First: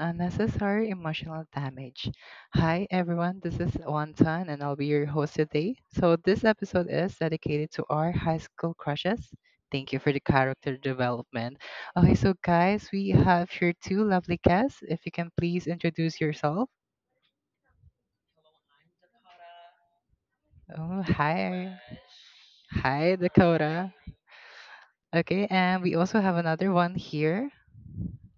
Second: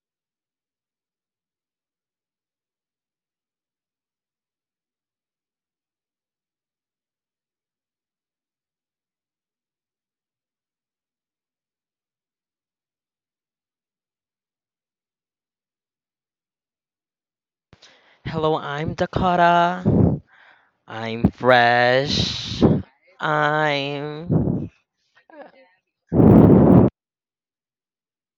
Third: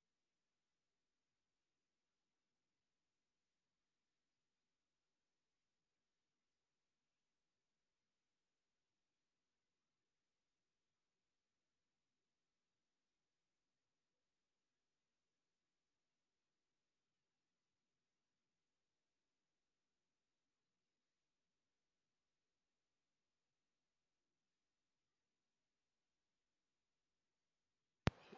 unnecessary emotional damage. Hi everyone, this is Wantan and I'll be your host today. So this episode is dedicated to our high school crushes. Thank you for the character development. Okay, so guys, we have here two lovely guests. If you can please introduce yourself. Hello, I'm Dakota. Oh, I'm hi. fresh. Hi, Dakota. I'm. Okay, and we also have another one here.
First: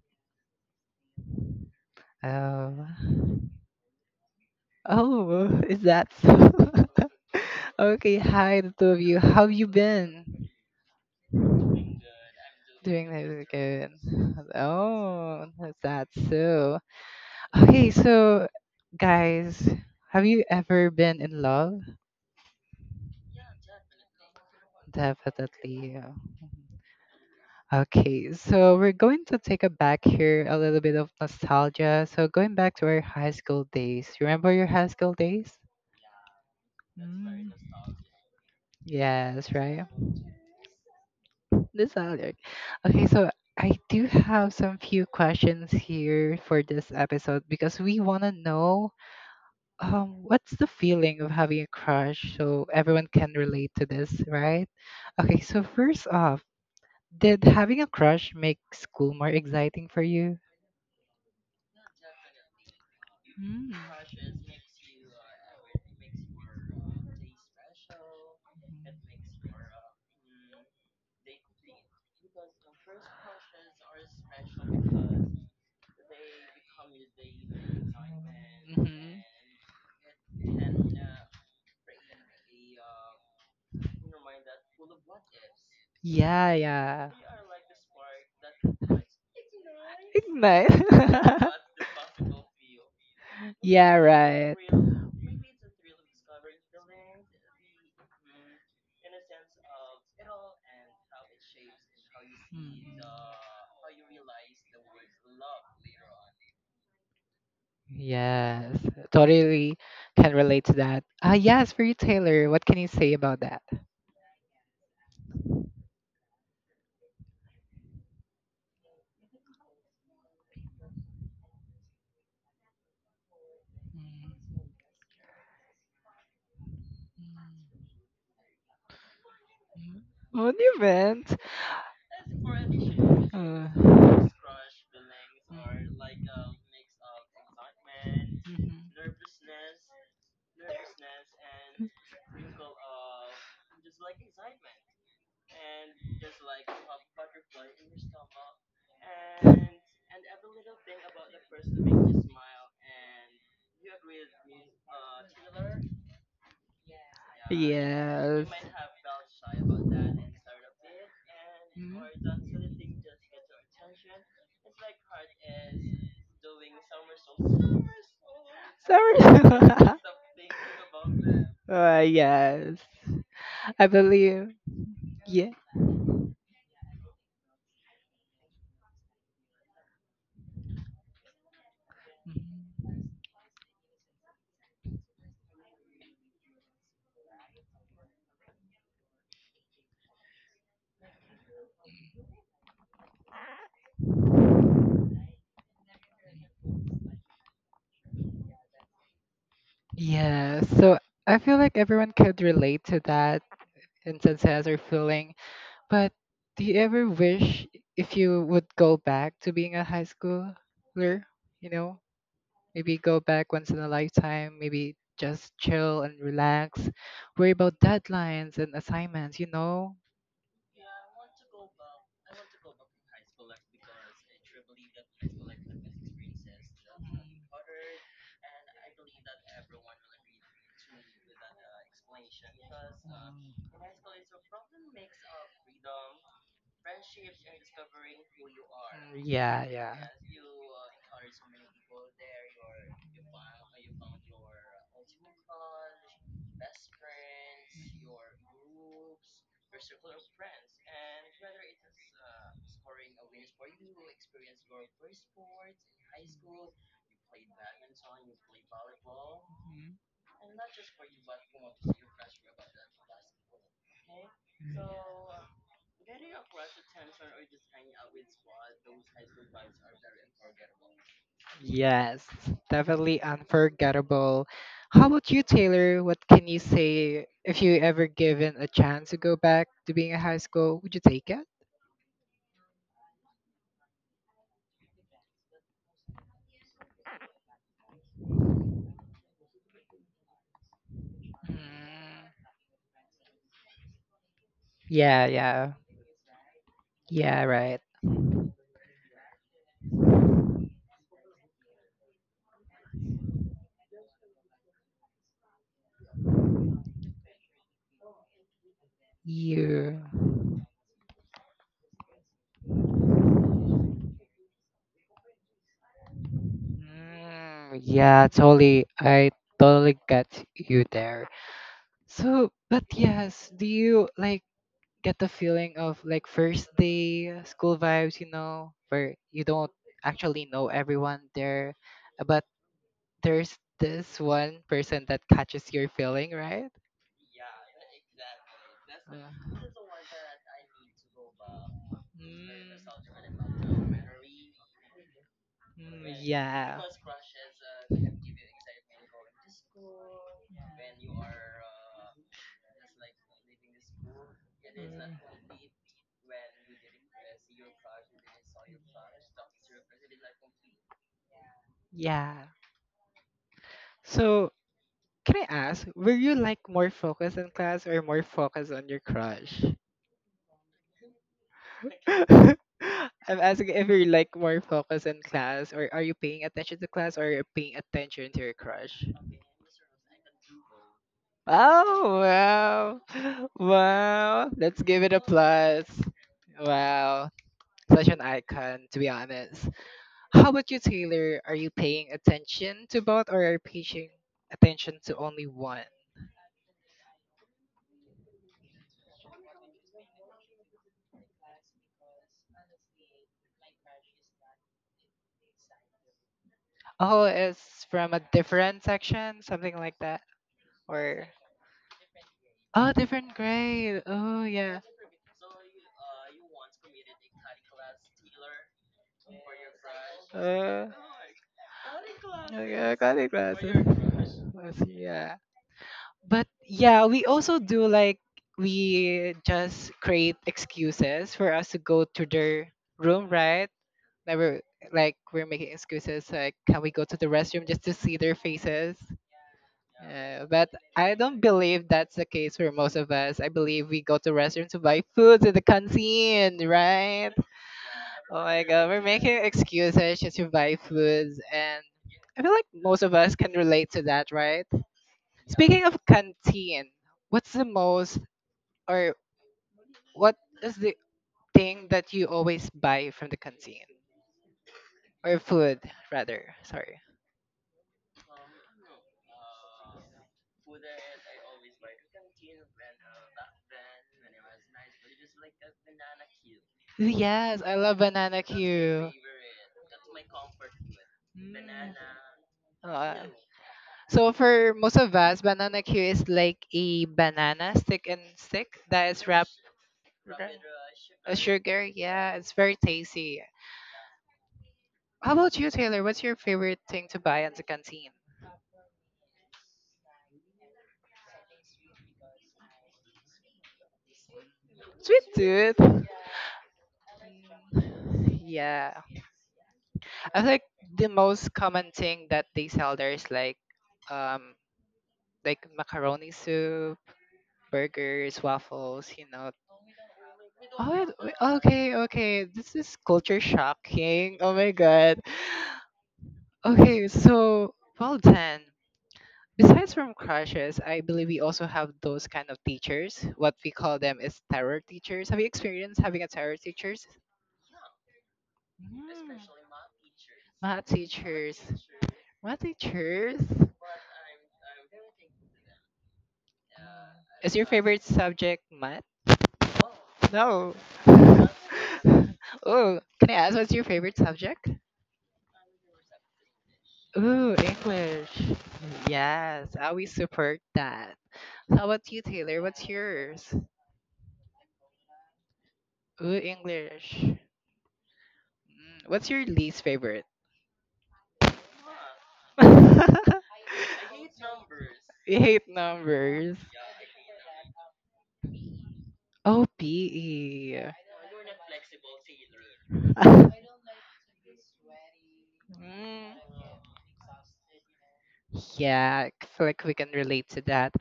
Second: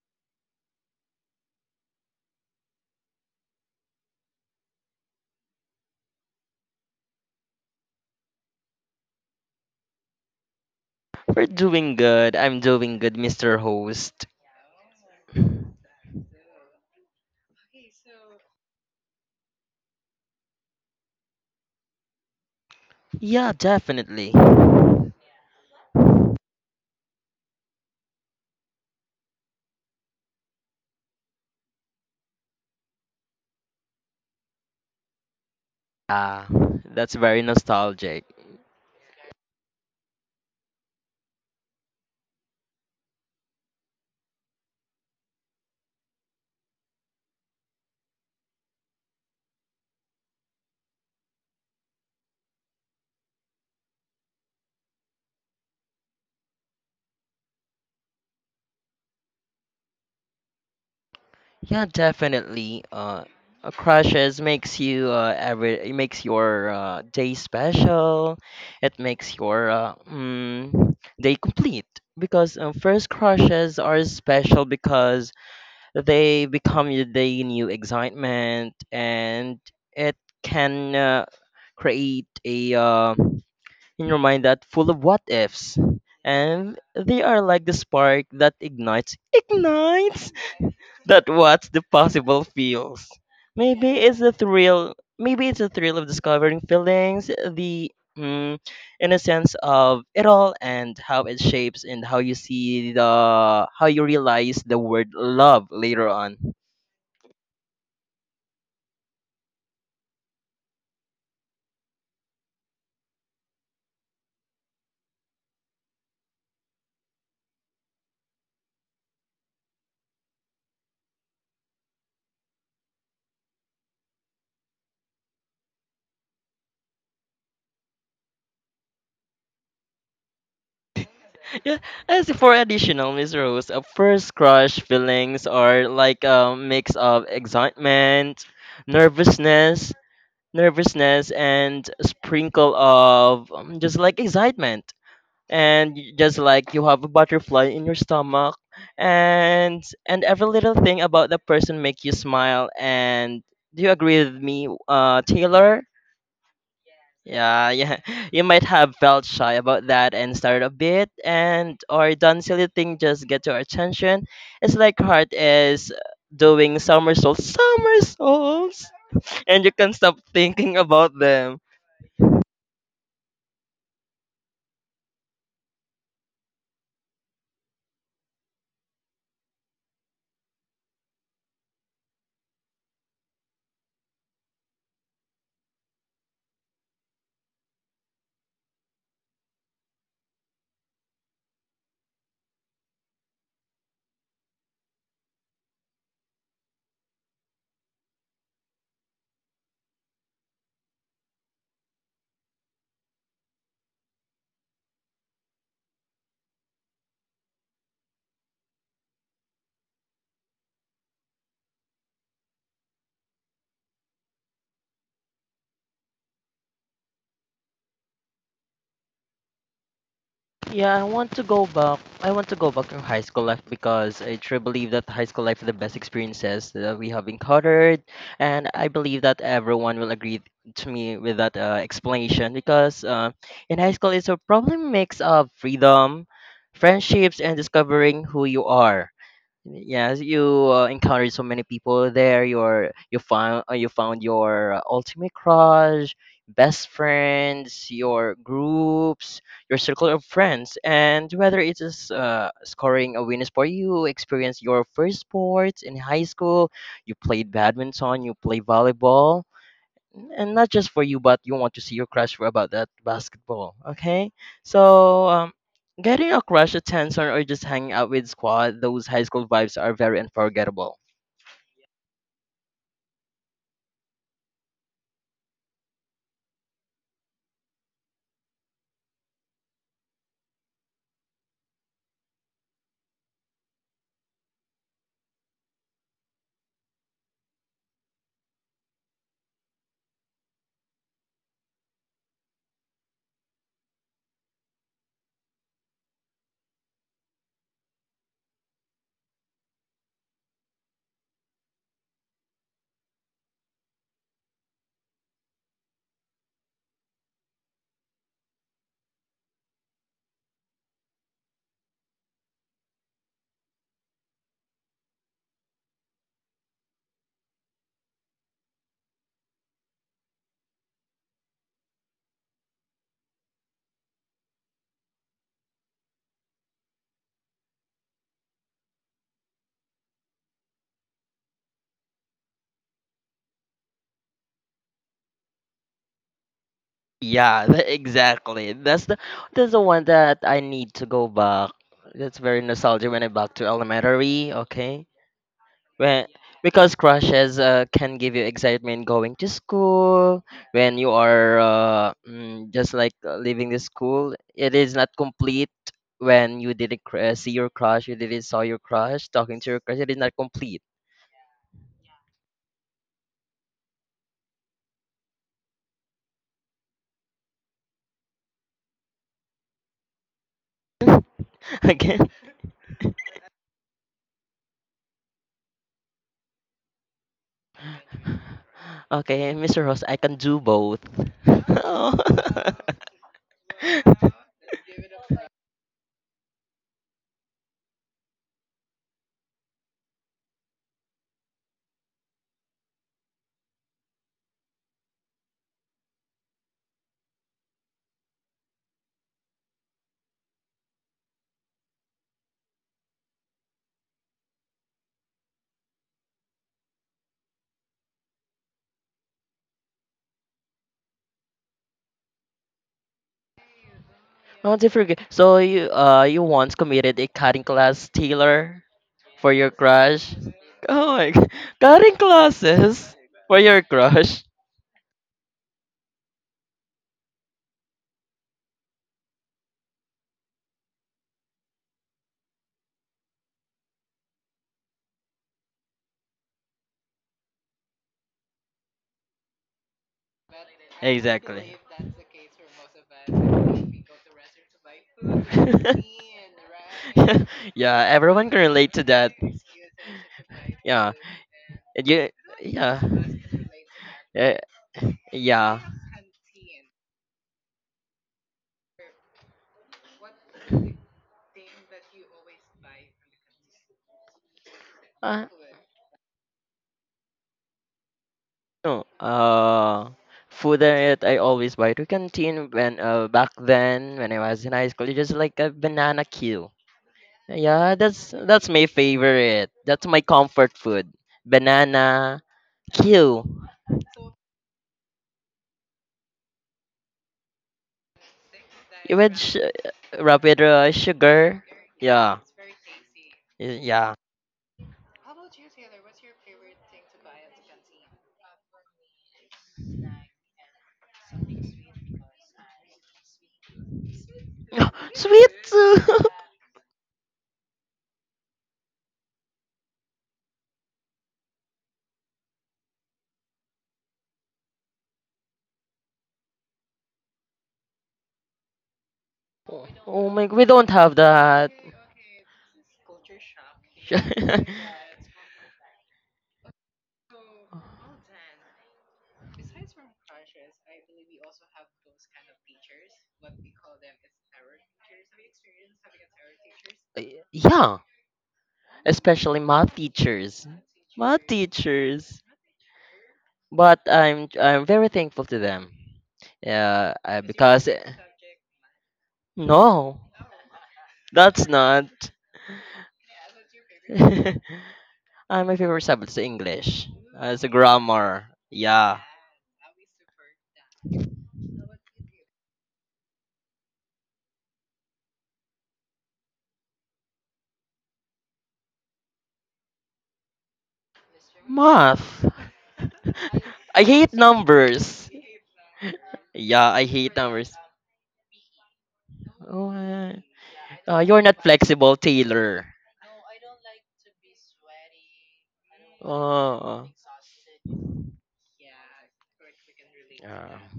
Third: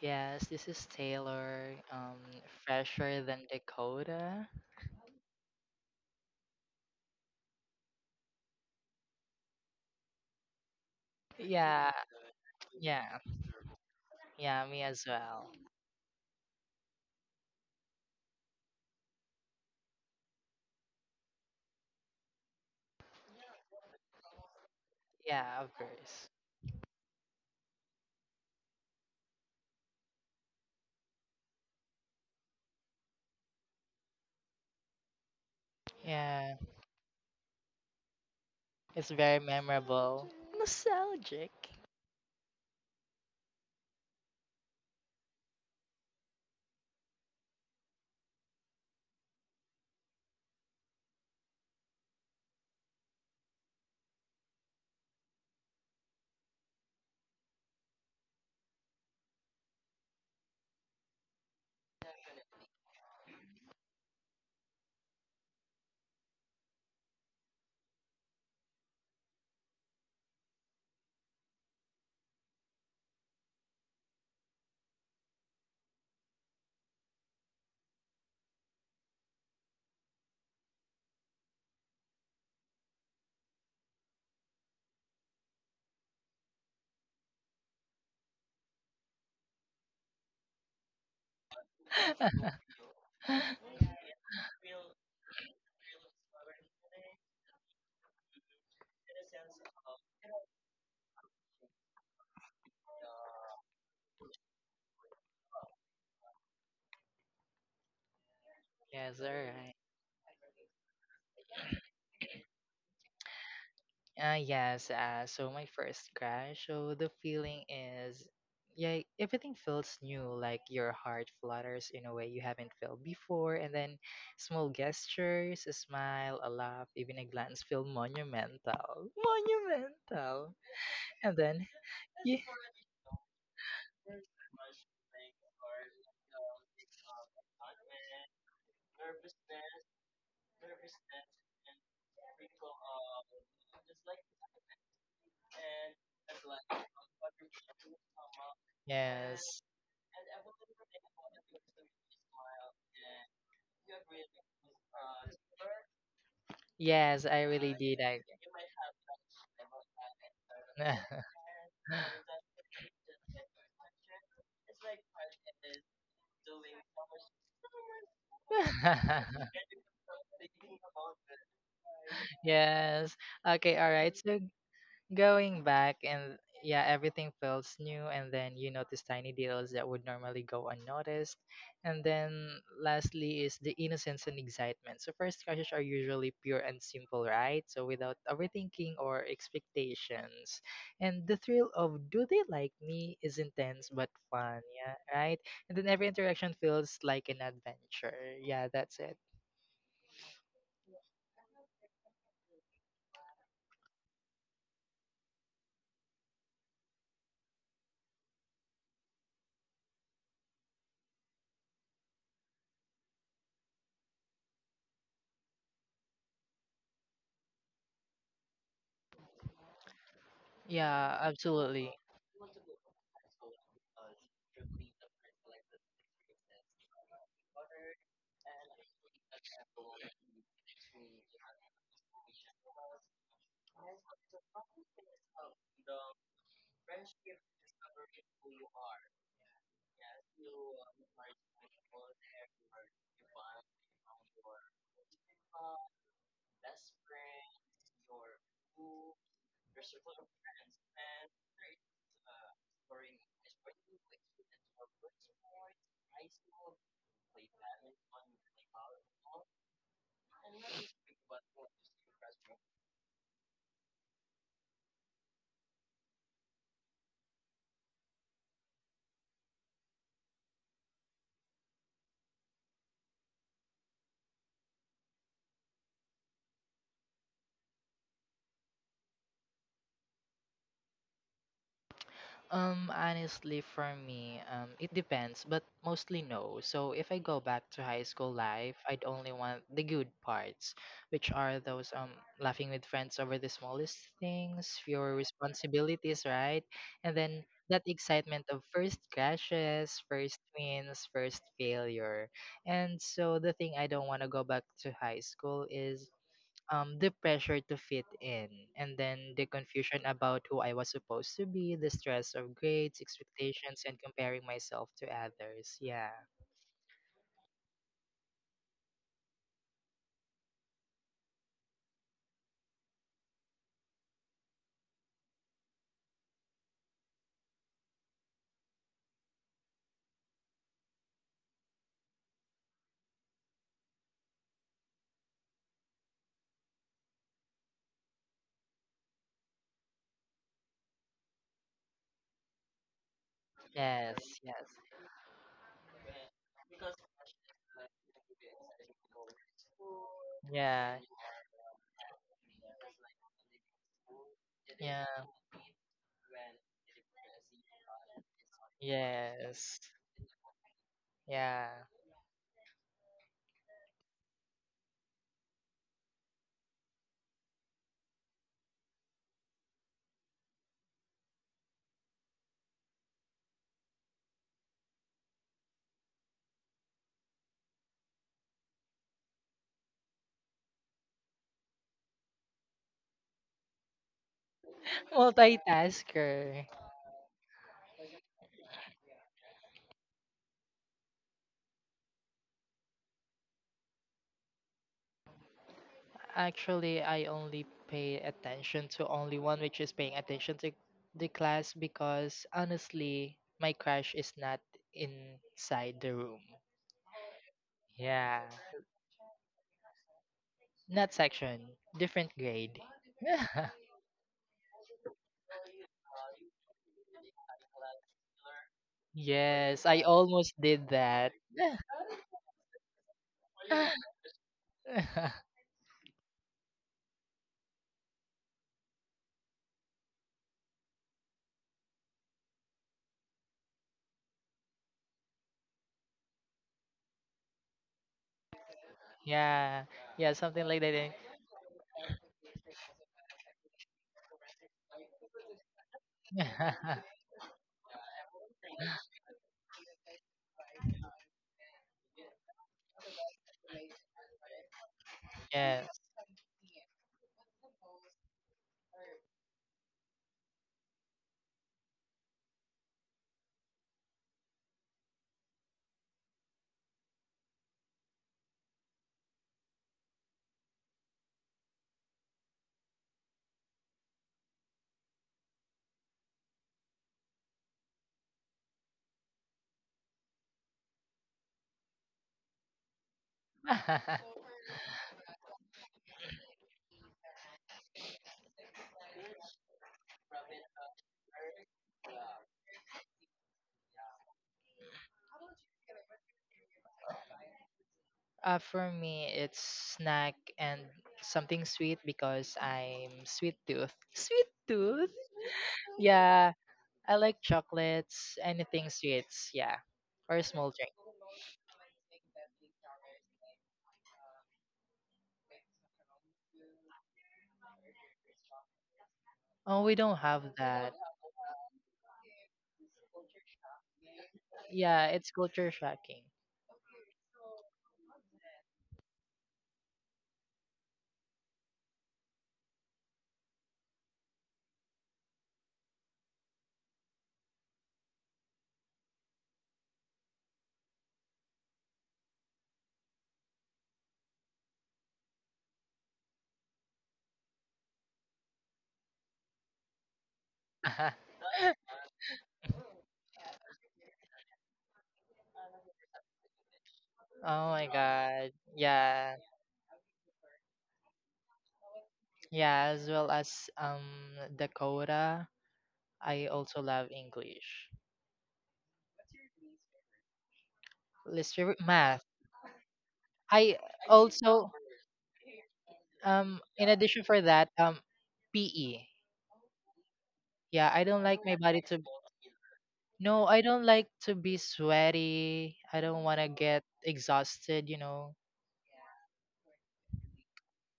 Yes, this is Taylor, Oh, fresher than Dakota. oh, is that so? Okay, hi the two of you. How you been? We're Yeah, doing good. I'm doing Doing good, yeah, really Mr. good. Host. yeah, me as well. Oh, that's that. So, okay, so guys, have you ever been in love? Yeah, definitely. Yeah, of Definitely. Yeah. course. Okay, so we're going to take a back here a little bit of nostalgia. So going back to our high school days. You remember your high school days? Ah, Yeah, that's very Mm, nostalgic. it's very yes, right. memorable. Nostalgic. This other, okay, so I do have some few questions here for this episode because we want to know what's the feeling of having a crush so everyone can relate to this, right? Okay, so first off, did having a crush make school more exciting for you? Yeah, definitely. Mm. Crushes makes you every it makes your day special. It makes your day complete because first crushes are special because they become your day new excitement, Mhm. and it can create a in your mind that full of what ifs. Yeah, And yeah. they are like the spark that ignites Ignite. that what's the possible feels. Yeah, right. Hmm. Maybe it's the thrill of discovering feelings, the mm, innocence of it all, and how it shapes and how you realize the word love later on. Yes, yes, alright. totally can relate to that. Ah, yes, for you, Taylor. What can you say about that? Yes, so my first crush, so the feeling is, yeah, everything feels new, like your heart flutters in a way you haven't felt before, and then small Mm. gestures, a smile, a laugh, even a glance feel monumental. Monumental! Monument. And then, Yeah, as yeah, for additional, Miss Uh, Rose, first crush feelings are like a mix of excitement, mhm. nervousness, nervousness, and a sprinkle of just like excitement, and just like you have a butterfly in your stomach, yes, and every little thing about the person make you smile. And do you agree with me, Taylor? yes, I Yeah, really did, yeah. like, You Yes. might have felt shy about that and started a bit and or done silly thing just get your attention. It's like heart is doing somersaults, Sorry. and you can't stop thinking about them. Yes, yes, okay, I alright, so believe. Yeah. going back, and yeah, everything feels new, and then you notice tiny details that would normally go unnoticed. And then Mhm. lastly is the innocence and excitement. So first crushes are usually pure and simple, right? So without overthinking or expectations. And the thrill of do they like me is intense but fun, yeah, right? And then every interaction feels like an adventure. Yeah, that's it. Yeah, so I feel like everyone could relate to that and instances or feeling. But do you ever wish if you would go back to being a high schooler? You know? Maybe go back once in a lifetime, maybe just chill and relax, worry about deadlines and assignments, you know? Yeah, I Yeah, want to go absolutely. back. I want to go back to high school life because I truly believe that high school life is the Mm, best experiences that we have encountered, and I believe that everyone will agree to me with that explanation because in high school it's a probably mix of freedom, friendships, and discovering who you are. yeah, yeah. Yes, you encountered so many people there. You found you found your ultimate crush, best friends, your groups, your circle of friends, and whether it is scoring a win for you, experience your first sports in high school. You played badminton, you play volleyball, Mhm. and not just for you, but you want to see your crush for about that basketball. Okay, so getting a crush a tension, or just hanging out with squad, those high school vibes are very unforgettable. Yes, definitely unforgettable. How about you, Taylor? What can you say if you ever given a chance to go back to being in high school? Would you take it? Honestly, for me, it depends, but mostly no. So if I go back to high school life, I'd only want the good parts, which are those Mm. laughing with friends over the smallest things, fewer Yeah, yeah. responsibilities, right? And then Yeah, that right. excitement of first crashes, first wins, first failure. And so the thing I don't want to go back to high school is the pressure to fit in, and then the confusion You. about who I was supposed to be, the stress of grades, expectations, and comparing myself to others. Yeah. Mm, yeah, totally. I totally get you there. So, but yes, do you like get the feeling of like first day school vibes, you know, where you don't actually know everyone there, but there's this one person that catches your feeling, right? Yeah, exactly. Uh, That's the one that I need to go back. That's very mm, nostalgic when I back to Yes. elementary. Yes. Okay, mm, When, yeah. because crushes can give you excitement going to school Yeah. when you are just like leaving the school. It is Yeah. not complete when you didn't see your crush, you didn't saw your crush, talking to Yes. your crush. It is not complete. Yeah. Yeah. So, can I ask, were you like more focused in class or more focused on your crush? okay, I'm asking if you're like more focused in class or are you paying attention to class or you're paying attention to your crush? okay, Mr. Ross, I can do both. Oh, Oh, wow. oh Wow. Let's give it a plus. Multitasker. Wow. Such an icon, to be honest. How about you, Taylor? Are you paying attention to both or are you paying attention to only one? Actually, I only pay attention to only one, which is paying attention to the class, because honestly, my crush is not inside the room. Oh, it's from a Yeah. different section, something like that. Not Or section, different grade. oh, different grade. Oh, yeah. not forget. So you you once committed a cutting class, Taylor. For your Yes, I crush? almost Uh, did Oh my that. god. Cutting Oh, yeah, classes? cutting For classes. your crush? Yes, yeah. But yeah, we also do like we just create excuses for us to go to their room, right? Never, like we're making excuses like, can we go to the restroom just to see their faces, Yeah, yeah, something but like that. I don't Exactly. believe that's the case for most of us. I believe we go to restroom to buy food to the canteen, right? yeah, yeah, Oh everyone can my god, relate we're to that. making excuses just to buy Yeah. foods. And And you, I feel like yeah. most of us can relate to that, Eh, right? yeah. Speaking of Yes. canteen, what's the most, or what is the thing that you always buy from the canteen, or Uh, food rather, sorry. No, food that I always buy to canteen when back then when I was in high school, it's just like a banana queue. Yes, I Yeah, love banana that's my queue. favorite. That's my comfort food. Mm. Banana Uh, queue so for most of us, banana queue is like a banana stick and stick that is with wrapped wrapped rapid a sugar. sugar. Yeah, Yeah, it's very tasty. Yeah. How about you, Taylor? What's your favorite thing to buy at the canteen? For me, it's snack and something sweet because I'm sweet tooth. Sweet tooth? Sweet sweet tooth. Mm, Yeah, I like chocolates, anything yeah, sweets, yeah, I or feel like small drink. the most common thing that they sell there is um, like macaroni soup, burgers, waffles. Oh, Oh, we don't oh have my, we don't Oh, that. Have that. okay, okay. This is culture shocking. Oh my Yeah, god. it's culture shocking. Okay, so well then. Besides from crushes, I believe we also have those kind of teachers. What we call them is terror teachers. Have you experienced having a terror teachers? yeah, Mm. especially math teachers. Math Math teachers. teachers. Math teachers? But I'm very thankful to them. Yeah, Is your because favorite subject math? no, No. that's not. Oh, can I ask, what's your favorite and subject? my favorite subject is English. Ooh, As a Oh my English. grammar. god. Yeah. Yeah. Yes, I always support that. How about you, Taylor? Yeah, What's as well yours? as Dakota, Ooh, I also love English. English. Mm, what's your least favorite? Literature, math. Math. You I I hate also, numbers. hate numbers. In Yeah, I addition hate for that, numbers. PE. Oh, Oh, uh, PE. Yeah, I don't you're like my not body to. flexible, Taylor. No, I don't like to be sweaty. I don't Mm. want to get Oh. exhausted. Yeah, I feel like we can relate to that.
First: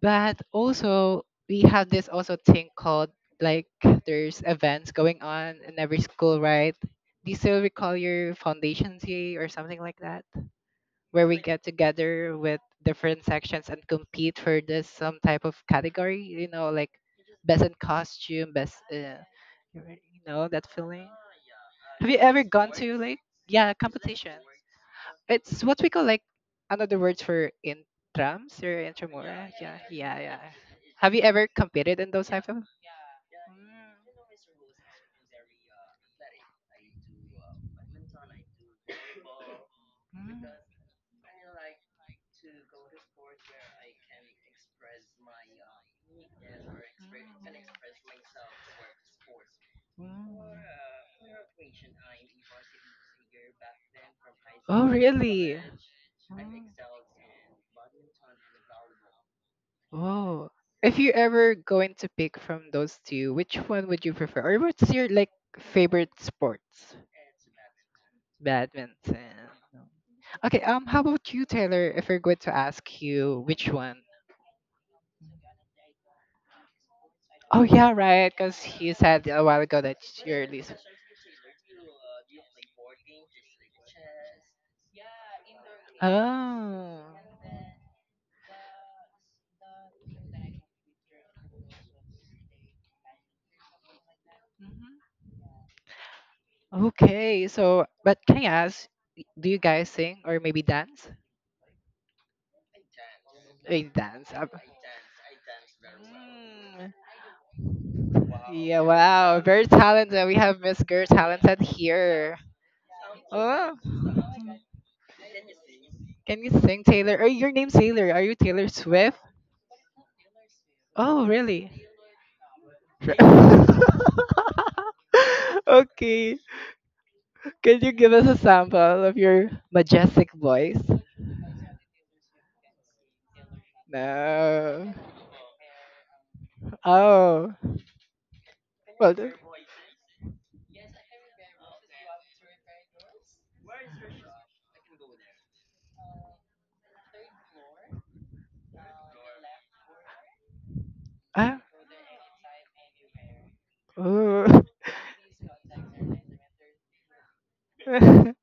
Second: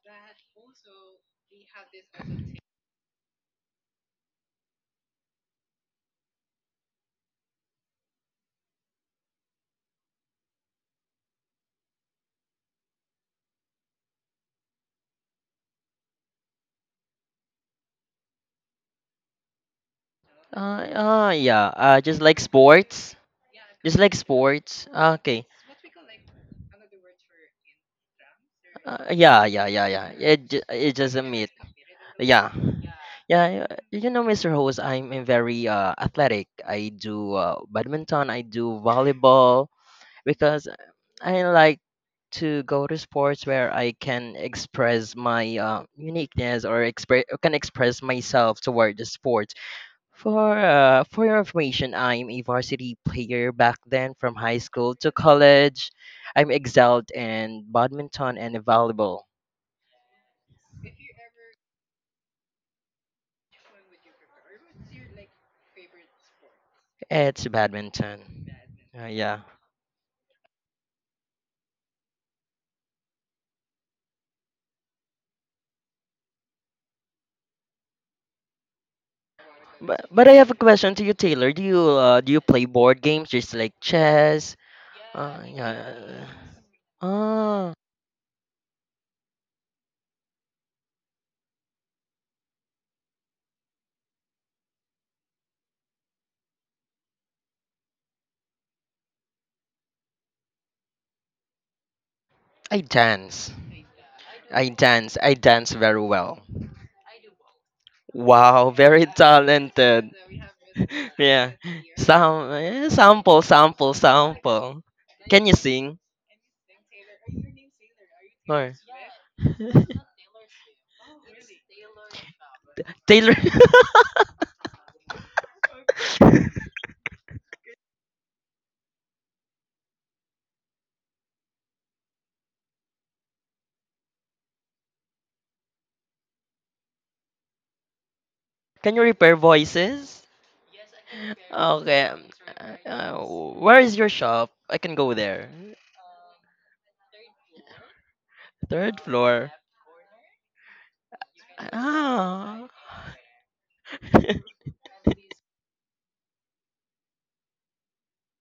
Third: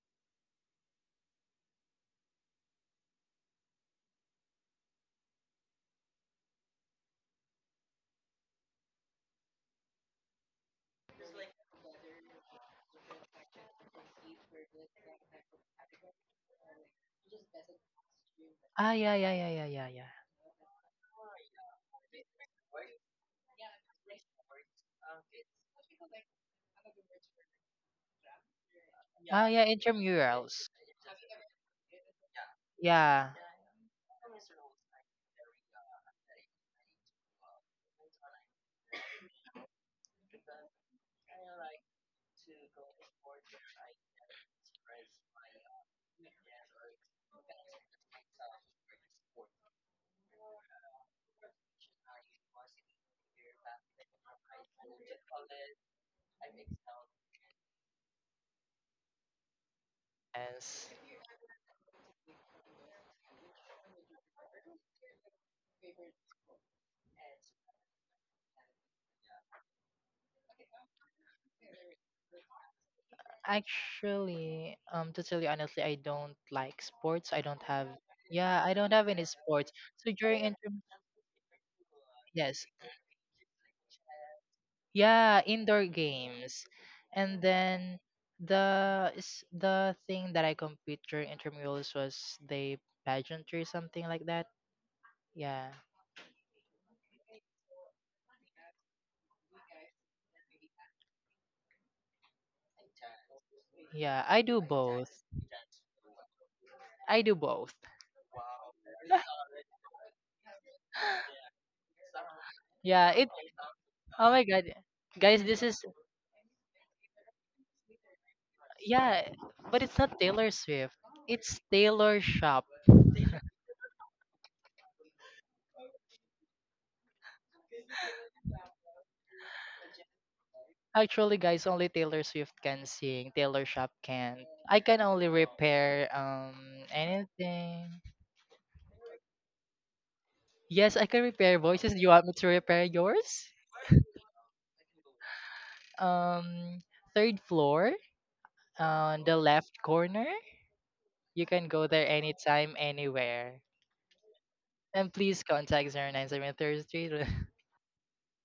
But also, we have this also thing called, like, there's events going on in every school, right? Do you still recall your foundation day or something like that, where we get together with different sections and compete for this some type of category, you know, like best in costume, best Ah, yeah, yeah, yeah, yeah, you yeah, yeah. know that feeling? Yeah. Have you Just like ever gone to, sports. like, yeah, Just like competition, sports. Ah, okay. it's what we call, like, another words for intrams or Yeah, Ah, intramura. yeah, yeah, Yeah, yeah, yeah. yeah, yeah. Intramurals. It Have just you a ever meet. competed in those type Yeah. of? Mm. Yeah. Yeah, you know, Mr. Host, I'm a very athletic. I do badminton, I do volleyball Mm. because I like to go to sports where I can express my uniqueness or can express myself toward the sport. Mm. For your information, I'm a varsity player back then from high Oh, school to really? college. I'm Mm. excelled in badminton and volleyball. Oh, Yes. if you ever going to pick from those two, which one would you prefer? Or what's your like favorite sports? It's badminton. Yeah. Badminton. Okay, how about you, Taylor? If we're going to ask you which one? Actually, to tell you honestly, I don't like sports. I don't Oh have, yeah, right, because yeah, I don't he have any said a while sports. ago that But So but I you're have a least. question to you, Taylor. Do you yes, play board games just like chess? yeah, indoor Yeah. games, Oh. and Ah, then the thing that I compete during intramurals was the pageantry, something like that. Mhm. Yeah, Okay, so but can I ask, do you guys sing or maybe dance? I dance. I yeah, dance I up. do both. I dance very well. Mm. I do both. Wow, Yeah, very wow, very talented. talented. We have Miss Girl Yeah. Talented here. Yeah, it. Oh, Oh my God, Sample. guys, Can you this is. sing? can you sing, Taylor? Oh, your name's Taylor. Are you Taylor Or Swift? Yeah, but it's not Taylor Swift. Oh, It's really? Taylor Shop. Sure. Taylor, Okay. Can you give us a sample of your majestic voice? Actually, guys, only Taylor Swift can sing. Taylor Shop can't. I No. can only repair Oh. anything. can you Well, repair voices? Yes, I can repair voices. Do you Okay. want me to repair Uh, yours? where is your shop? I can go there. Um, third floor Third on the floor. left corner. You ah, can go there Ah. anytime, anywhere. oh. And please contact 0973 Street.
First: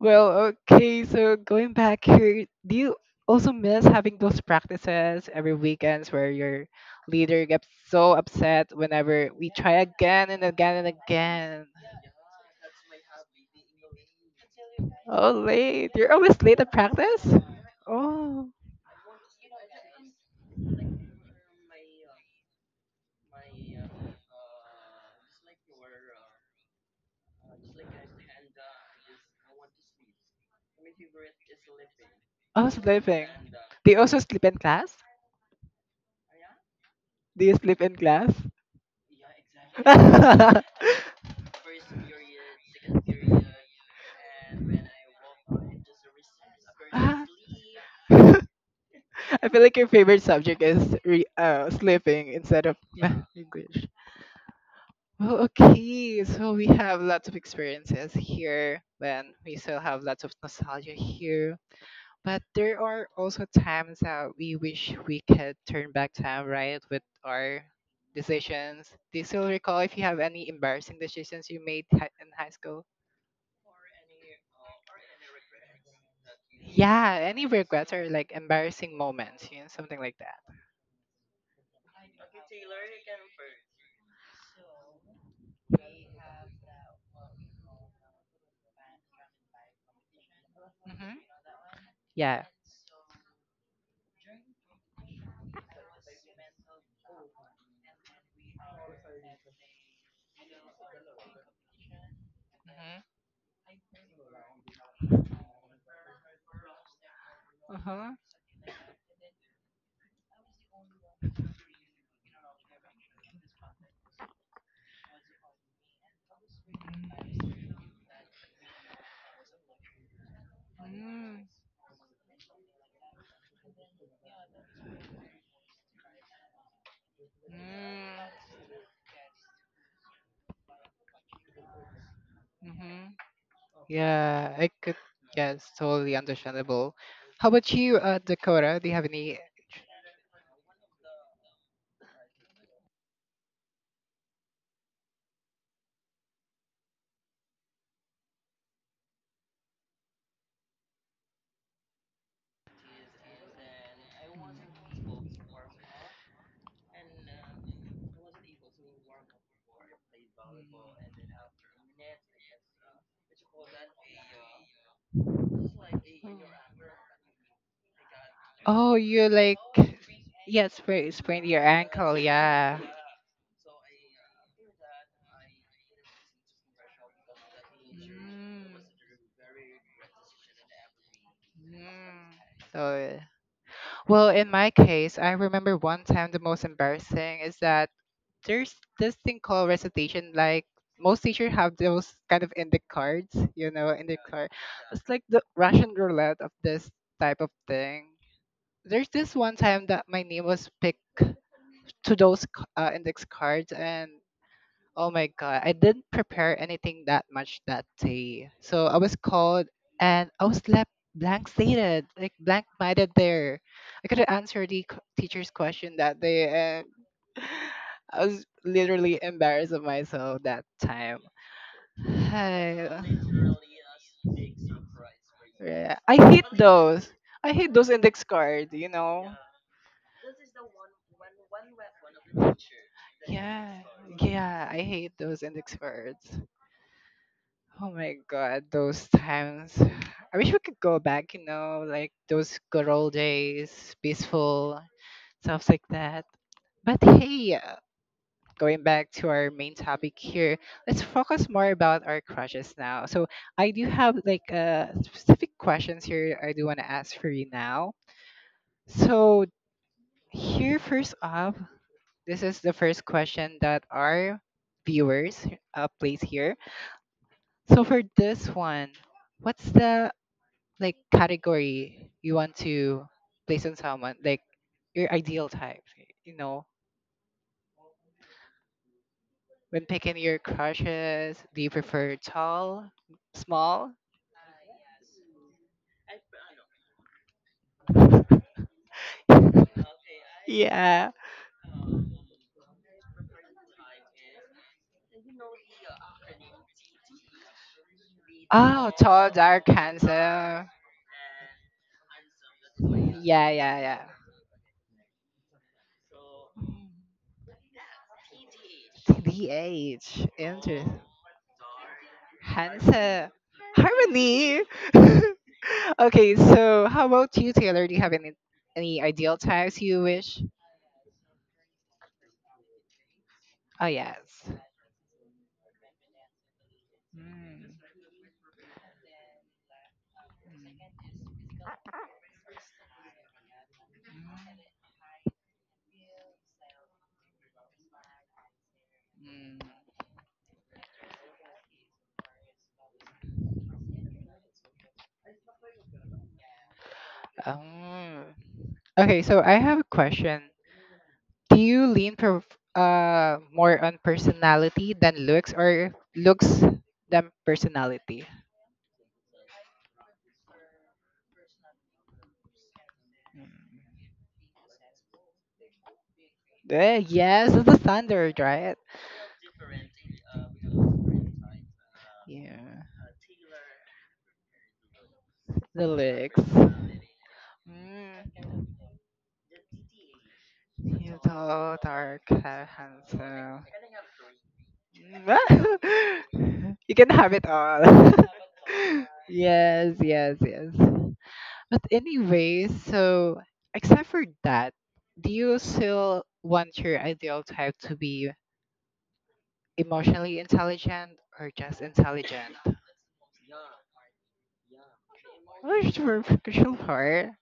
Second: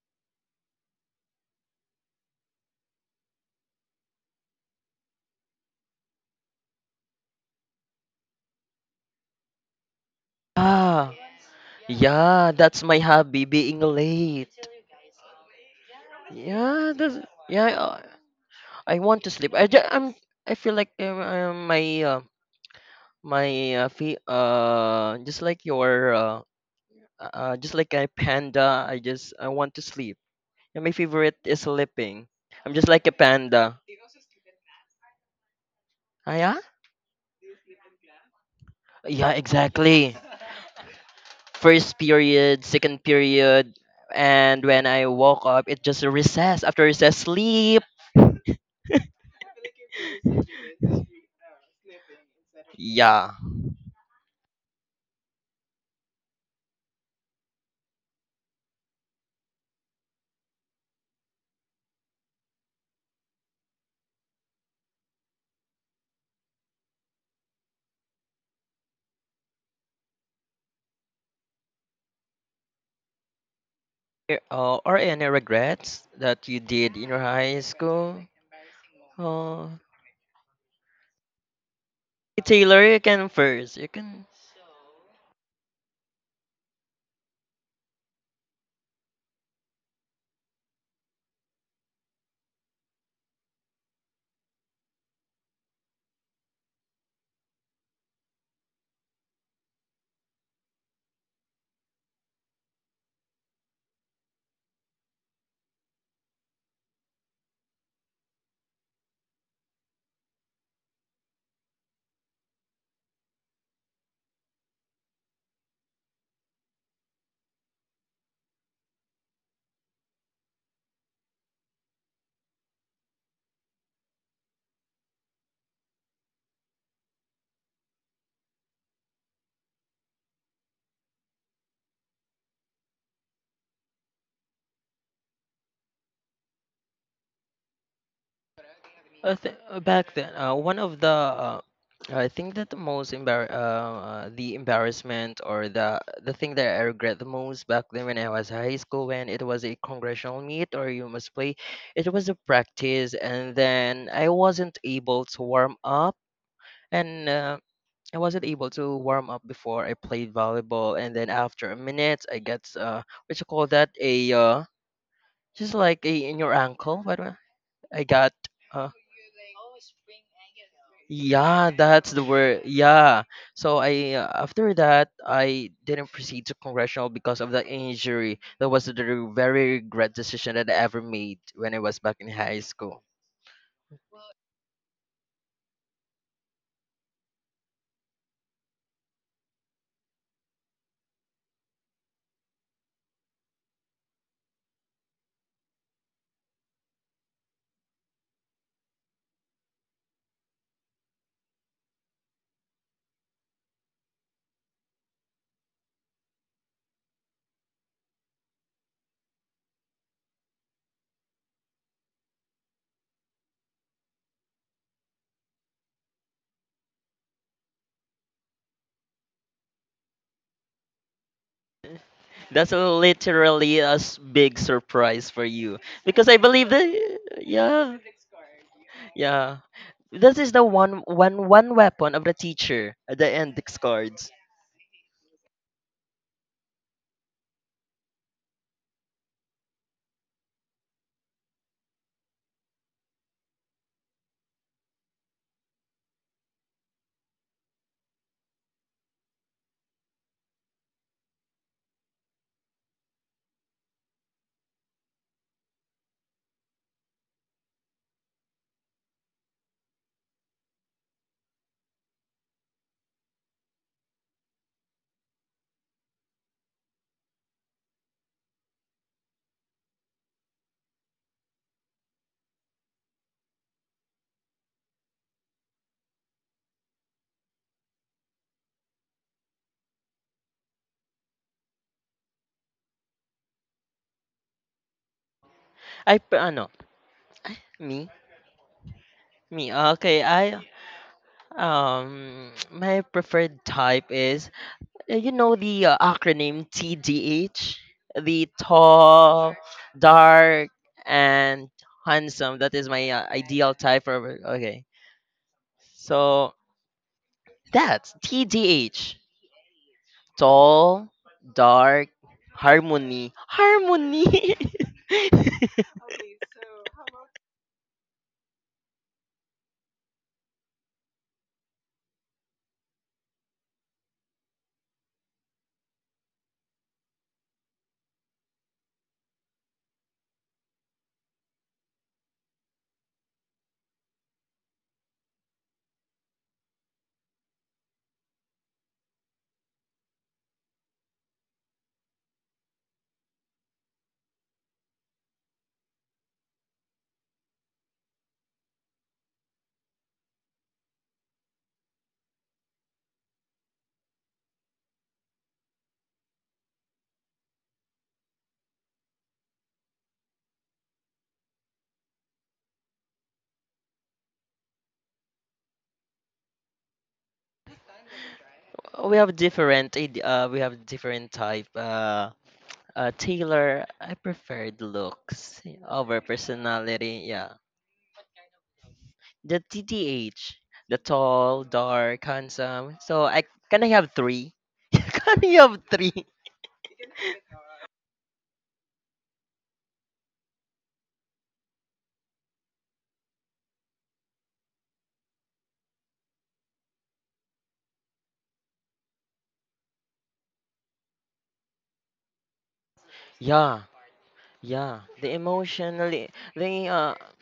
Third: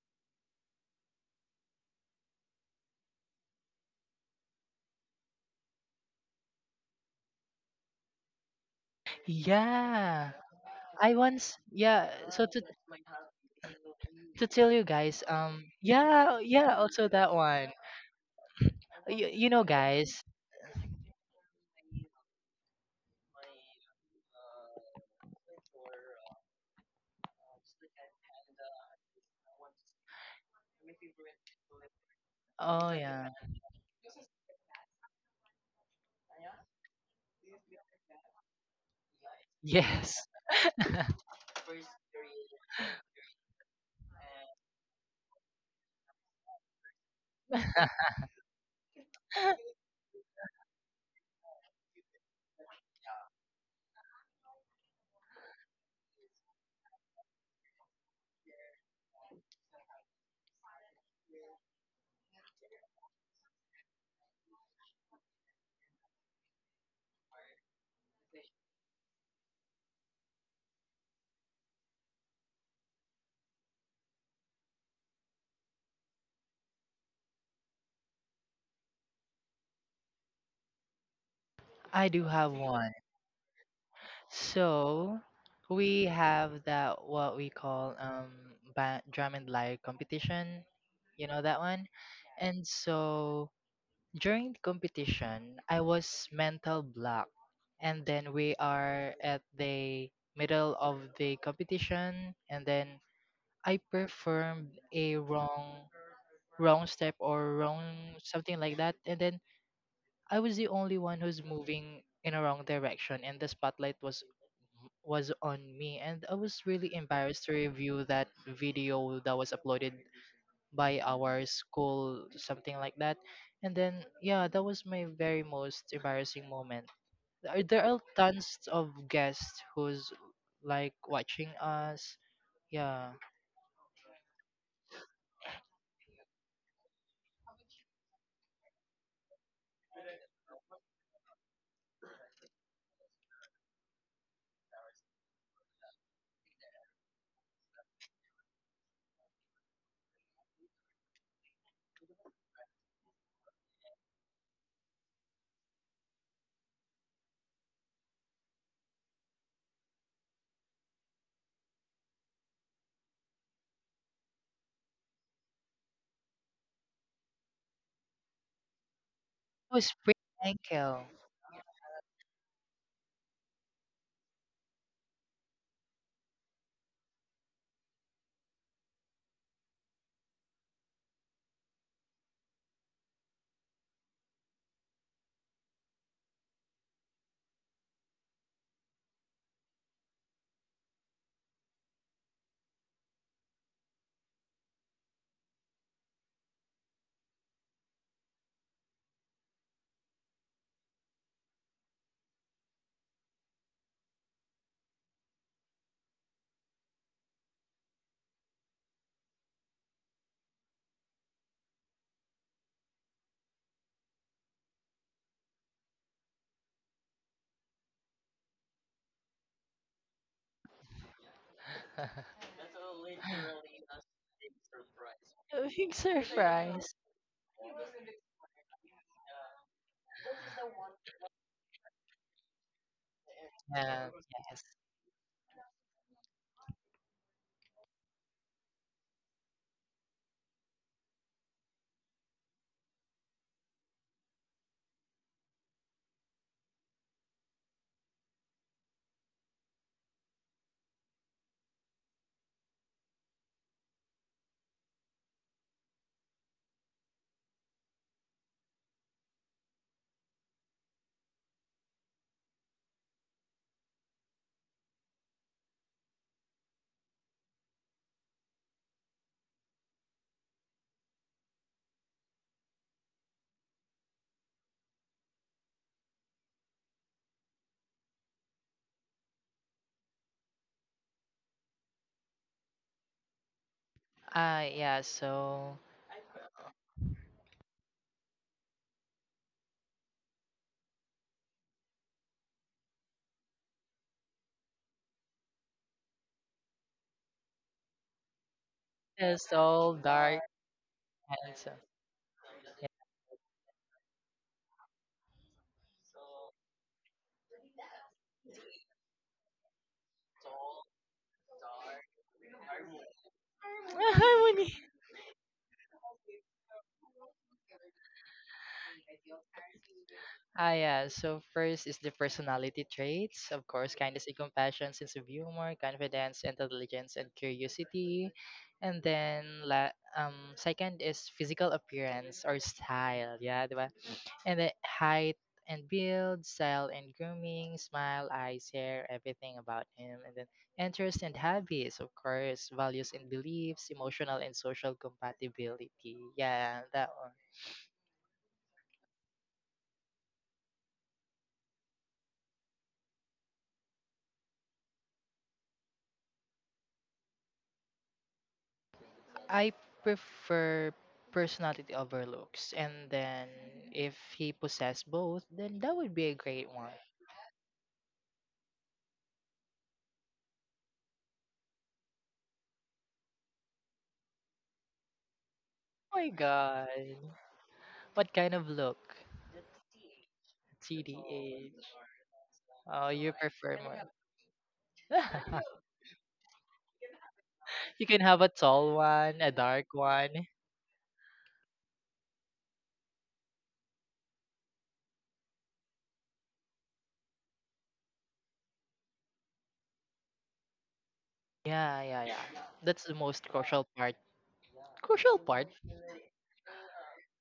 Well, okay, so going back here, do you also miss having those practices every weekends where your leader gets so upset whenever we try yeah, again and again and Ah, I once again? yeah. So yeah, to that's my hobby, being to late. tell you guys Oh, late. You're yeah, always late at yeah, Yeah, also that's that practice? yeah. one. Oh, I want you, to you sleep. know, I just, I'm guys. I feel like my my fee, just like your just like a panda. I want to sleep. And my favorite is sleeping. I was I'm just Oh like a sleeping. yeah. panda. Do you also sleep in class? Ah, yeah. Do you sleep in class? Yeah, exactly. Yes, First period, second period, and when I woke up, it just a recess. After recess, Ah. sleep. I feel like your favorite subject is sleeping instead of math Yeah. English. Well, okay, so we have lots of experiences here, and we still have lots of nostalgia here. But there are also times that we wish we could turn back time, right, with our decisions. Do you still recall if you have any embarrassing decisions you made in high school? Or any regrets that you did in Yeah, your any high regrets or school? like embarrassing moments, you know, Oh, something like that. I do have Taylor, one. you can first. You can. So we have that what we call, drum and light competition, you Mm-hmm. know that one. Yeah. And so during the competition I was mental block, and then we are at the middle of the competition, and then Hmm. I performed a wrong step, or wrong Uh-huh. something like that. And then I was the only one who's moving in a wrong direction, and the spotlight was on me, and I was really embarrassed to review that video that was uploaded by our Mm. school, something like that. And then, yeah, that was my very most embarrassing moment. There are Mm. tons of guests who's like watching us, Mm-hmm. yeah. Yeah, I could guess. Totally understandable. How about you, Dakota? Do you have any? Back then, one of the I think that the embarrassment or the thing that I regret the most back then when I was high school when it was a congressional meet or you must play, it was a practice and then I wasn't able to warm up and I wasn't able to warm up before I played volleyball and then after a minute I got what you call that a Mm. just like a in your ankle what I got uh, Oh, you like, Oh, spring, yeah, ankle. sprain your yeah, that's ankle, the word. yeah. Yeah. So I after that I didn't proceed to congressional because of the injury. That Mm, was the re- Very regret decision that I ever made when I was back in mm. high school. So, well, in my case, I remember one time the most embarrassing is that there's this thing called recitation. Like most teachers have those kind of index cards, you know, index card. It's like the Russian roulette of this type of thing. There's this one time that my name was picked to those index cards and oh my god, I didn't prepare anything that much that day. So I was called and I was left blank stated, like blank minded there. I couldn't answer the teacher's question that day and I was literally embarrassed of myself that time. That's I- literally a s- Big surprise for A you big yeah, i because I hate believe surprise. those that i hate those yeah. index cards, you know. Yeah. This is the one weapon of the teacher, the index Yeah, Yeah. cards. Yes. yeah, I hate those index cards. Oh my god, those times. I wish we could go back, you know, like those good old days, peaceful, stuff like that. But hey, going back to our main topic here, let's focus more about our crushes now. So I do have like specific questions here I do want to ask for you now. So here, first off, this is the first question that our viewers place here. So for this one, what's the like category you want to place on someone, like your ideal type, you know? When picking your crushes, do you prefer tall, small? Ah, yeah, so I p- ano, me. Okay, I Yeah. My preferred type is you know the acronym TDH, the Oh, tall, it's tall, dark, all dark, handsome. dark, and and so. handsome. That is my Yeah, ideal yeah, type yeah. for okay. So that's TDH, TDH. Interesting. tall, dark, Handsome, harmony, harmony. harmony. Harmony. Okay, so how about you, Taylor? Do you have any ideal types you wish? Ah, yeah. So first is the personality traits, of Oh course, kindness and yes. compassion, sense of humor, confidence, intelligence, and Mm. curiosity. And then, la Mm. second is physical appearance or style. Yeah, 'di ba? And the height and build, style and grooming, smile, eyes, hair, Mm. everything about him. And then interests and hobbies, of course, values and beliefs, emotional and social compatibility. Yeah, that one. Oh. Okay, so I have a question. Do you lean more on personality than looks or looks than personality? I prefer personality over looks. And Mm. then if he possess both, then that would be a great one. Eh, yes, it's the standard, right? We have different type. Yeah, Taylor, I preferred looks the over Oh my looks. god. personality. Yeah, Mm. What kind of look? the TTH, the He's tall, all TDH. dark, dark hair, handsome. Oh, So you I handsome. can prefer I more. have three? can I have three? You can have it You all. can have a tall one, a Yes, dark yes, one. yes. But anyway, so except for that, do you still want your ideal type to be emotionally intelligent or just Yeah, yeah, intelligent? yeah. That's the most Yeah, crucial part. yeah. The Crucial part? Oh, sure, emotionally, the sure.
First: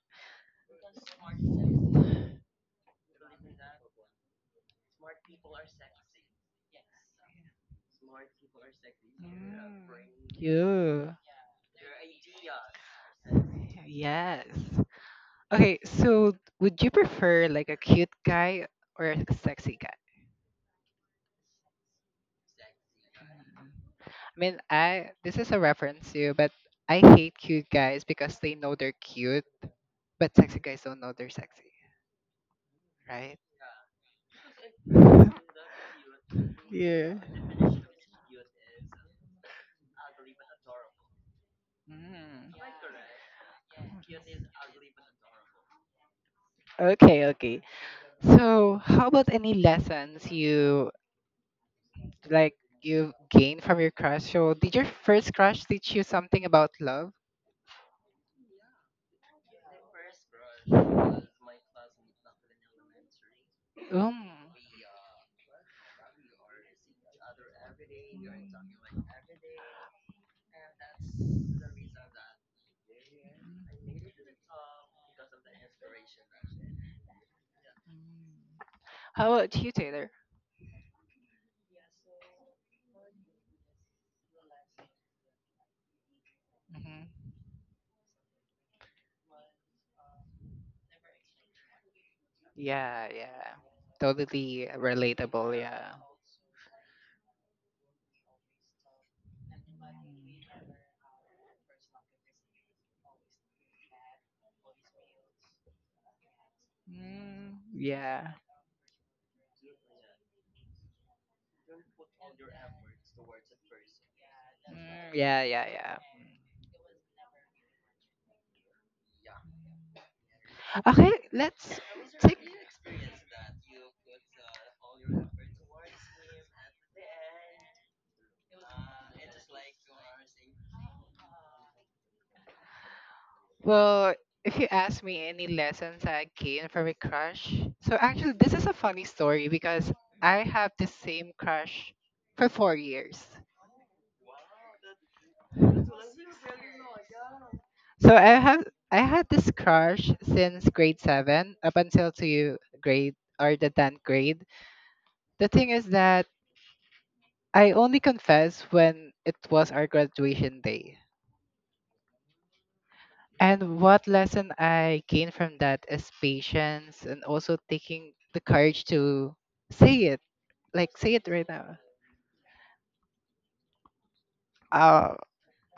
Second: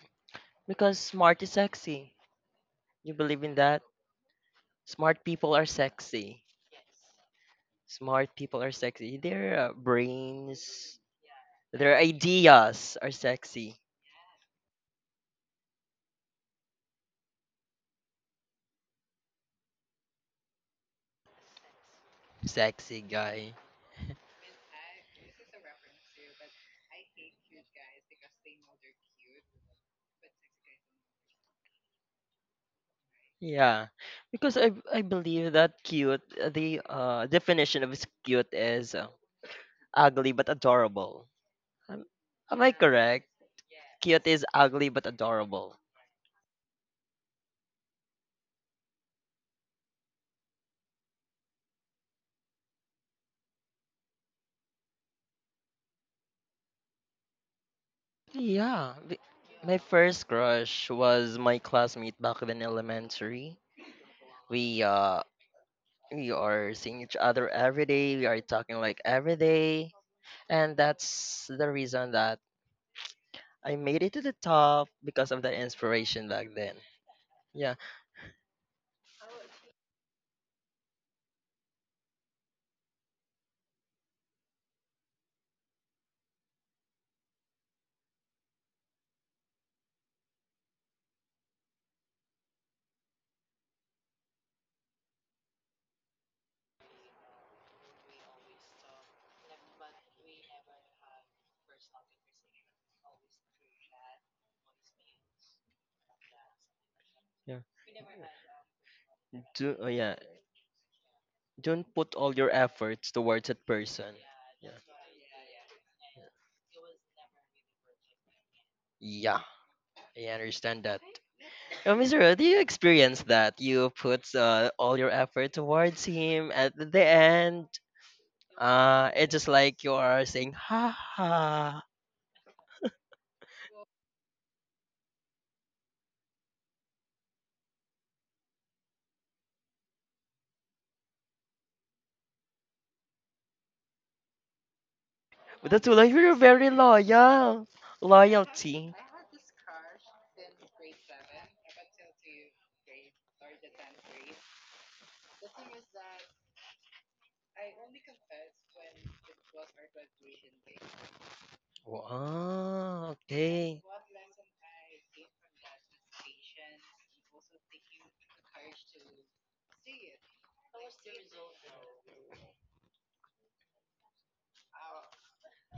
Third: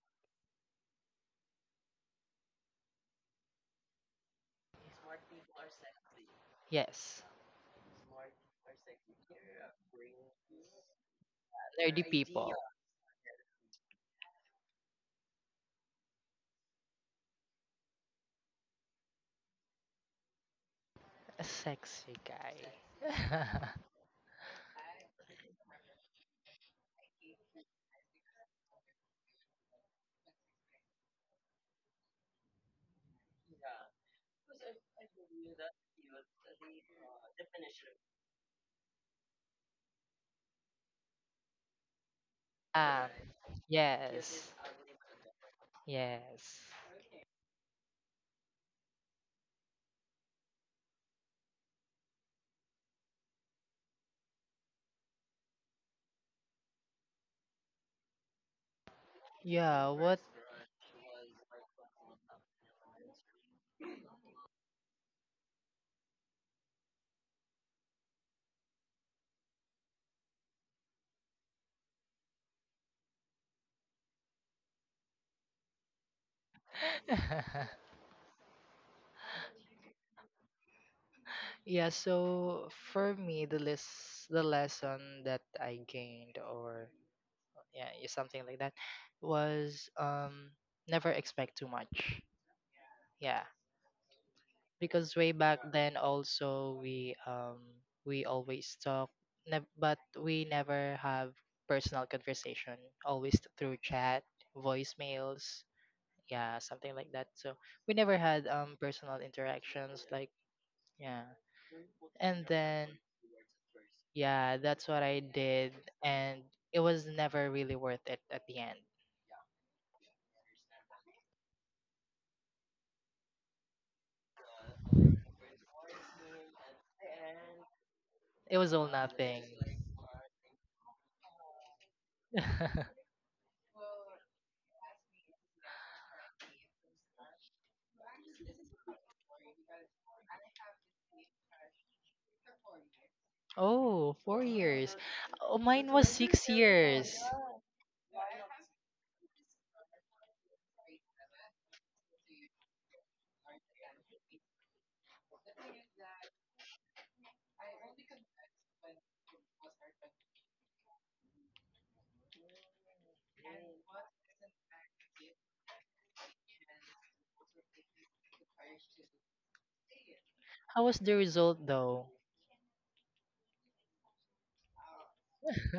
because smart is sexy. You believe in that? Smart people are sexy. Yes. Smart people are sexy. Their Mm. brains, Yeah. their Nerdy people. ideas are sexy. Yes. Okay, so would you prefer like a cute guy or a sexy guy? A sexy guy. Sexy guy. Mm. I mean, I this is a reference to, but I hate cute guys because they know they're cute, but sexy guys don't know they're sexy, right? Yeah, because I believe that cute the Yeah. Definition of is cute is ugly but adorable. Am, Mm. am I ah, correct? Cute is yes. ugly but adorable. Yes. Okay, okay. So, how about any lessons you like you gained from your crush? So, did your first crush teach you something about love? Yeah, my Yeah, what? first crush was my classmate back in elementary. Um. We uh we are seeing each other every day. We are talking like every day, and that's the reason that I made it to the top because of the inspiration back then. Yeah. How about you, Taylor? yeah, so for me, the lesson that I gained, or Hmm. yeah, is something like that, was never expect too much. Yeah, Yeah, yeah. Totally because way relatable, back yeah. then also we, we always talk, but we never have personal conversation, always through chat, voicemails, yeah, something like that. So Mm, Yeah. we never yeah. had personal interactions, Yeah. like, yeah. Don't put all And your then, efforts towards that person. yeah, Yeah. that's what Mm, I yeah, yeah, did. yeah. And it was never really worth it at the end. Yeah. I understand that. Okay, let's Oh, Mr. Ro, take. do you experience that? You put all your effort towards him at the end. It was all It's nothing. just like you are saying, ha ha. Well, if you ask me any lessons I gained from a crush, so actually this is a funny story because I have the same crush for 4 years. Oh, 4 years. Oh, But that's mine was like you're six very years loyal. So Loyalty. I had this crush since grade seven up until to grade or the tenth grade. The thing is that I only confessed when it was our graduation day. Wow, And okay. what lesson I gained from that is patience and also taking the courage to say it. How was Like the say it right result now. though? Uh,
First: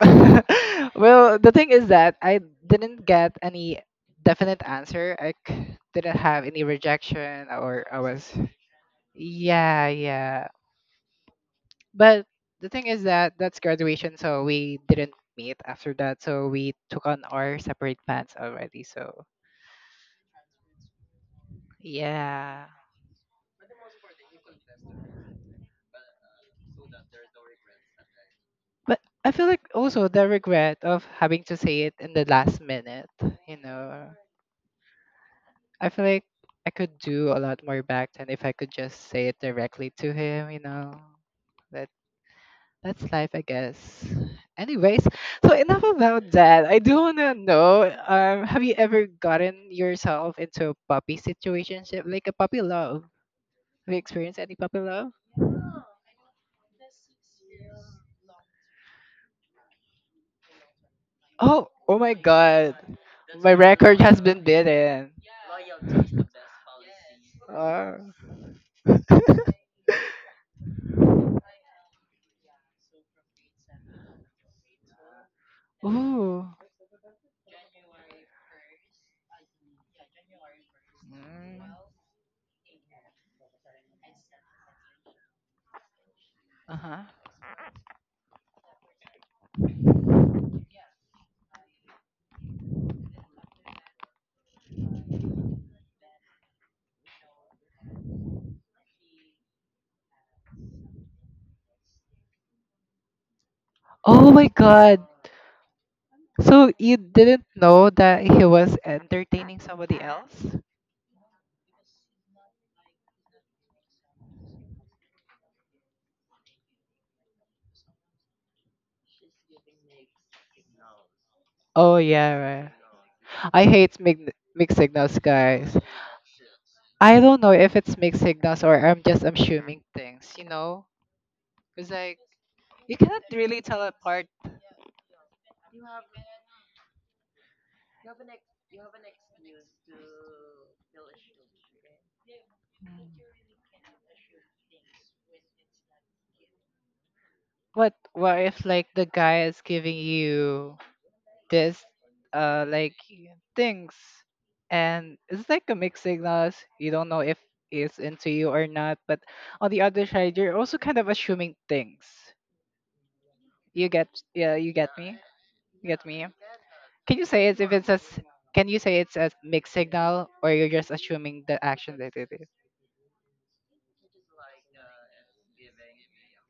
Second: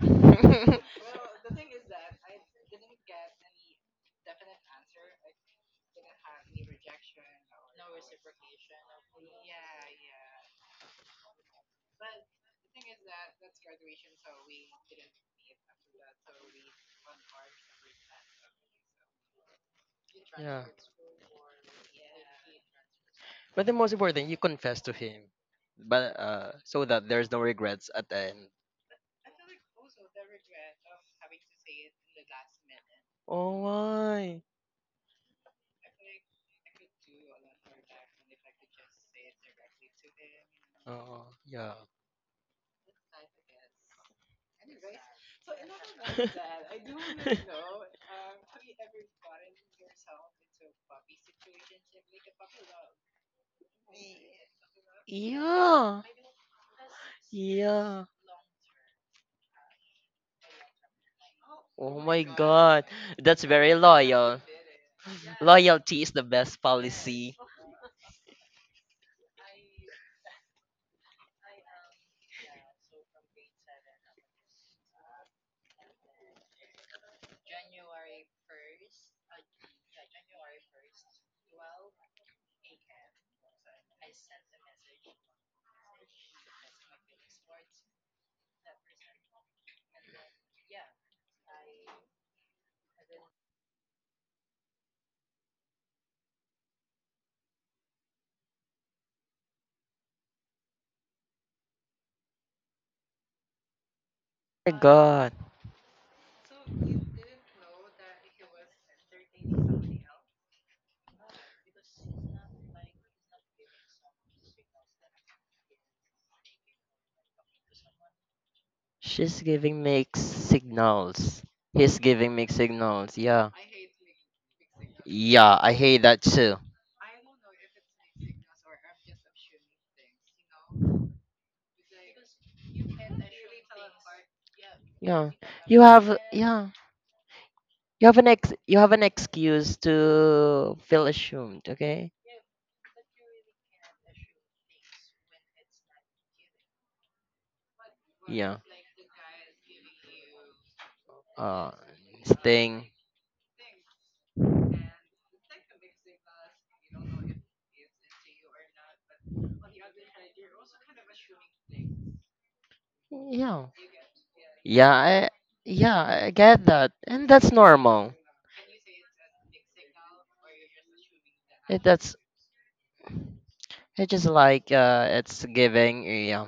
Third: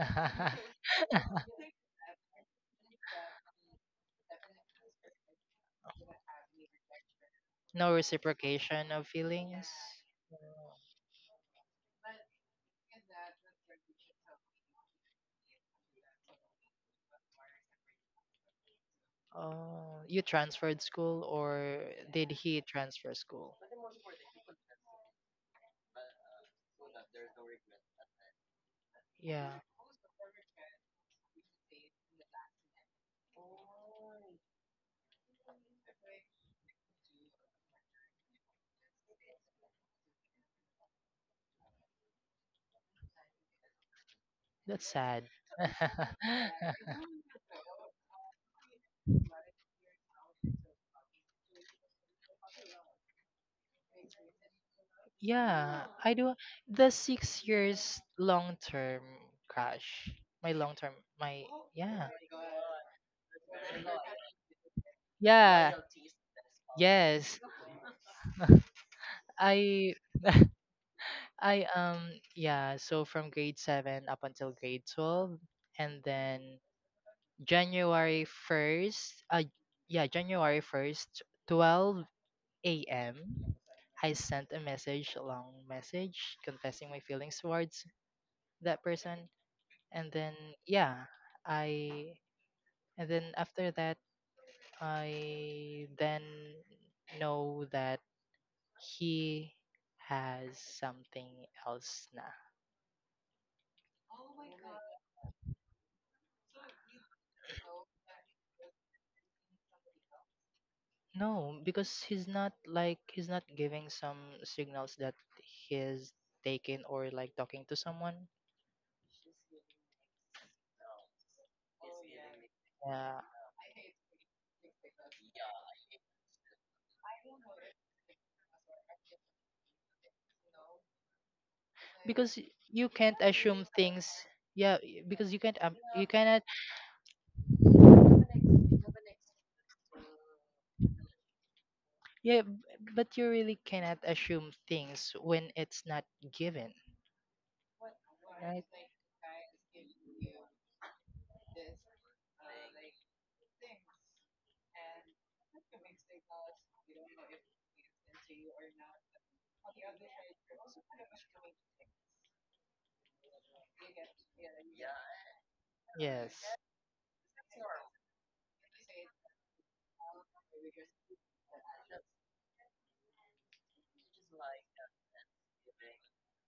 well, the thing is that I didn't get any definite answer. I c- didn't have any rejection or No I was. reciprocation of feelings? Yeah, yeah. But the thing is that that's graduation, so we didn't meet after that. So we took on our separate paths already. So Oh, you Yeah. transferred school, or did he yeah. transfer school? But the most important, you confess to him. But so that there's no regrets at the end. But I feel Yeah, like also the regret of having to say it in the last minute, you Oh, know. why? I feel like I could do a lot more back then if I could just say it directly to him, you know. Oh, yeah. That. That's life, I guess. that's Anyways, sad. so enough about that. I do wanna know, have you ever gotten yourself into a puppy situationship, like a puppy love? Have you Y- experienced any puppy love? Yeah, Yeah. I do, the 6 years Yeah. long term crush. My long term, my Oh, oh Oh yeah, my Oh God, god, that's my very record has been loyal. beaten. yeah, Loyalty is the best policy. yes. Uh, I I yeah, so from grade 7 up until grade 12, ooh. and Mm. then January 1st, yeah, January 1st, 12 a.m., I sent a message, a long message Uh confessing my huh. feelings towards that person. And then, yeah, I, and then after that I then know that he has something else now. Oh my My god. god. So you didn't know that he was entertaining somebody else? No, because he's not giving some signals that he's taken or like talking to someone. She's giving mixed signals. Oh He's yeah, giving mixed right. signals. Yeah, Yeah. I hate mig- mixed signals, Yeah, I guys. hate that too. I don't know if it's mixed signals or I'm just assuming things, you know? It's like because you you can't cannot really assume tell things. apart. Yeah, Yeah. because you can't, You you have cannot. yeah. You have an excuse to feel ashamed, okay? Yeah, b- Mm. but you really cannot assume things when it's not given, What Yeah. if right? like the guy is giving you Uh this sting. like things, and it's like a mixed signals, you don't know if it's into you or not, but on the other side you're also kind of assuming things, Yeah. you get, yeah you get Yeah, me, I you get yeah, me. I Yes. get that. Can you And say that's it's, if it's as, normal. can you say it's a mixed signal or you're just assuming the It, action that that's it is. it's just like it's giving yeah.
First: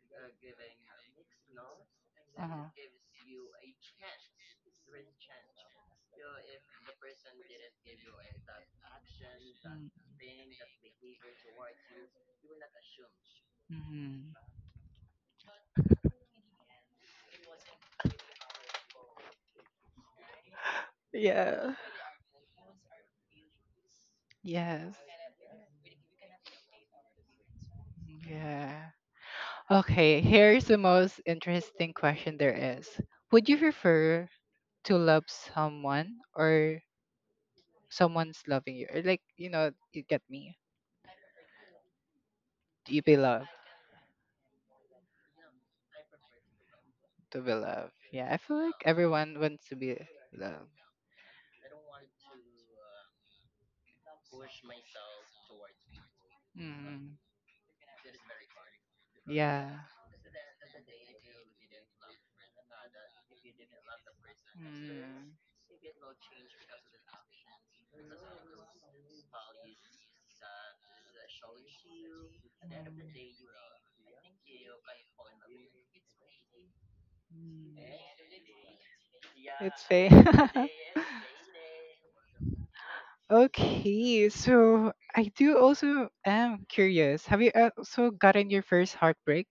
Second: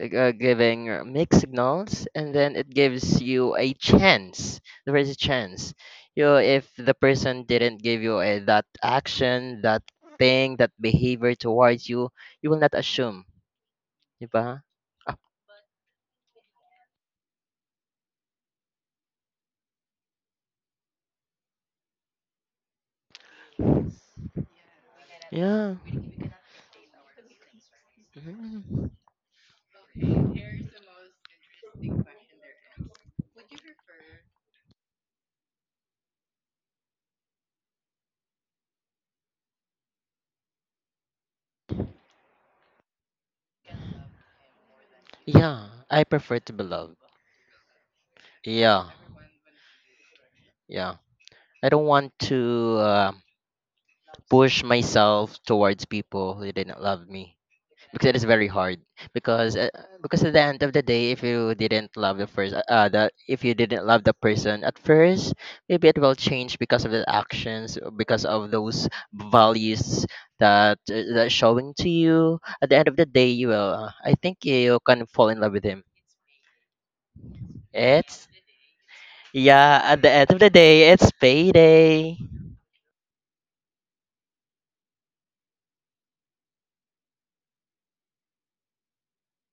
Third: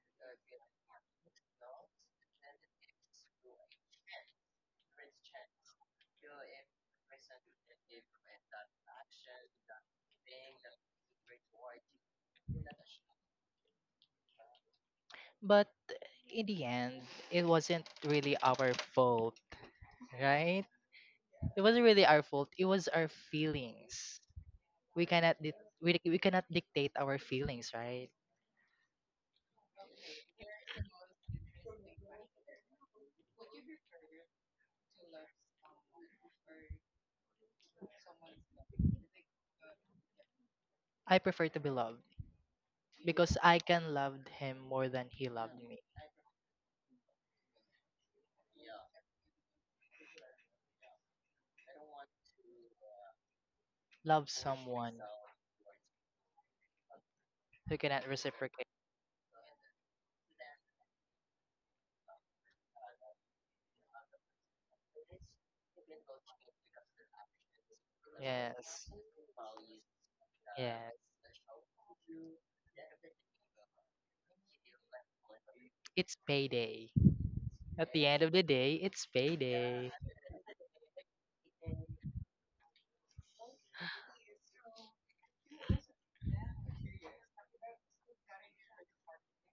giving mixed signals and then Uh-huh. it gives you a chance there is a chance you know, if the person didn't give you that action that Mm, thing that behavior towards you, you will not assume mhm. diba? Ah, But in the end, it wasn't really our fault, right? It Yeah. wasn't really our fault. It was our feelings. Yes. We cannot di- yeah. we, we cannot dictate our feelings, right? Mhm. Yeah. Okay, here's the most interesting question there is. Would you prefer to love someone or someone's loving you? Or like, you know, you get me. I prefer to be loved Do you be because loved? I can love him more than he loved Yeah, me. I prefer to be loved. To be loved. Yeah, I feel like Yeah. everyone wants to be loved. Yeah, I don't want to Love push someone myself towards people who didn't love Mm, me who cannot because it is very reciprocate. hard because uh, yeah. because at the end of the day if you didn't love the first the if you didn't love the person at first Mm, maybe it will change because of the actions, because of those Yes. values that Yes. That showing to you at the end of the day you will I think you can fall in love with him. It's payday. Mm. At the end It's of the day, it's yeah It's payday. at the fair. end of the day it's payday. Okay, so I do also am curious. Have you also gotten your first heartbreak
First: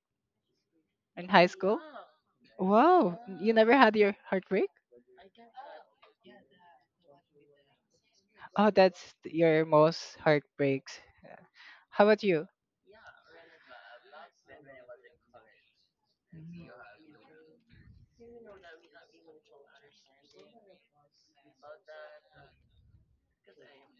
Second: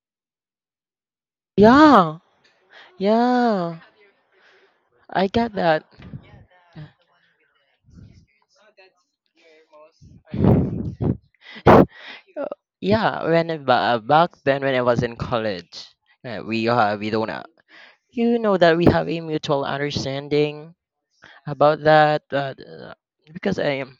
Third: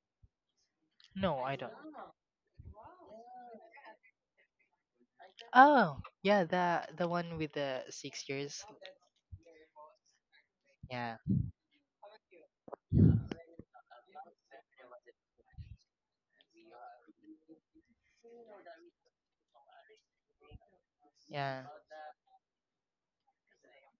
in No, high I don't. school? Yeah. Yeah, Wow, you never yeah, had your heartbreak? I get that. Oh, yeah, the one with the 6 years. Oh, that's your most heartbreaks. Yeah. How about you? Yeah, when I back then when I was in college, Mhm. We don't you know that we have a mutual understanding Yeah. about that because I am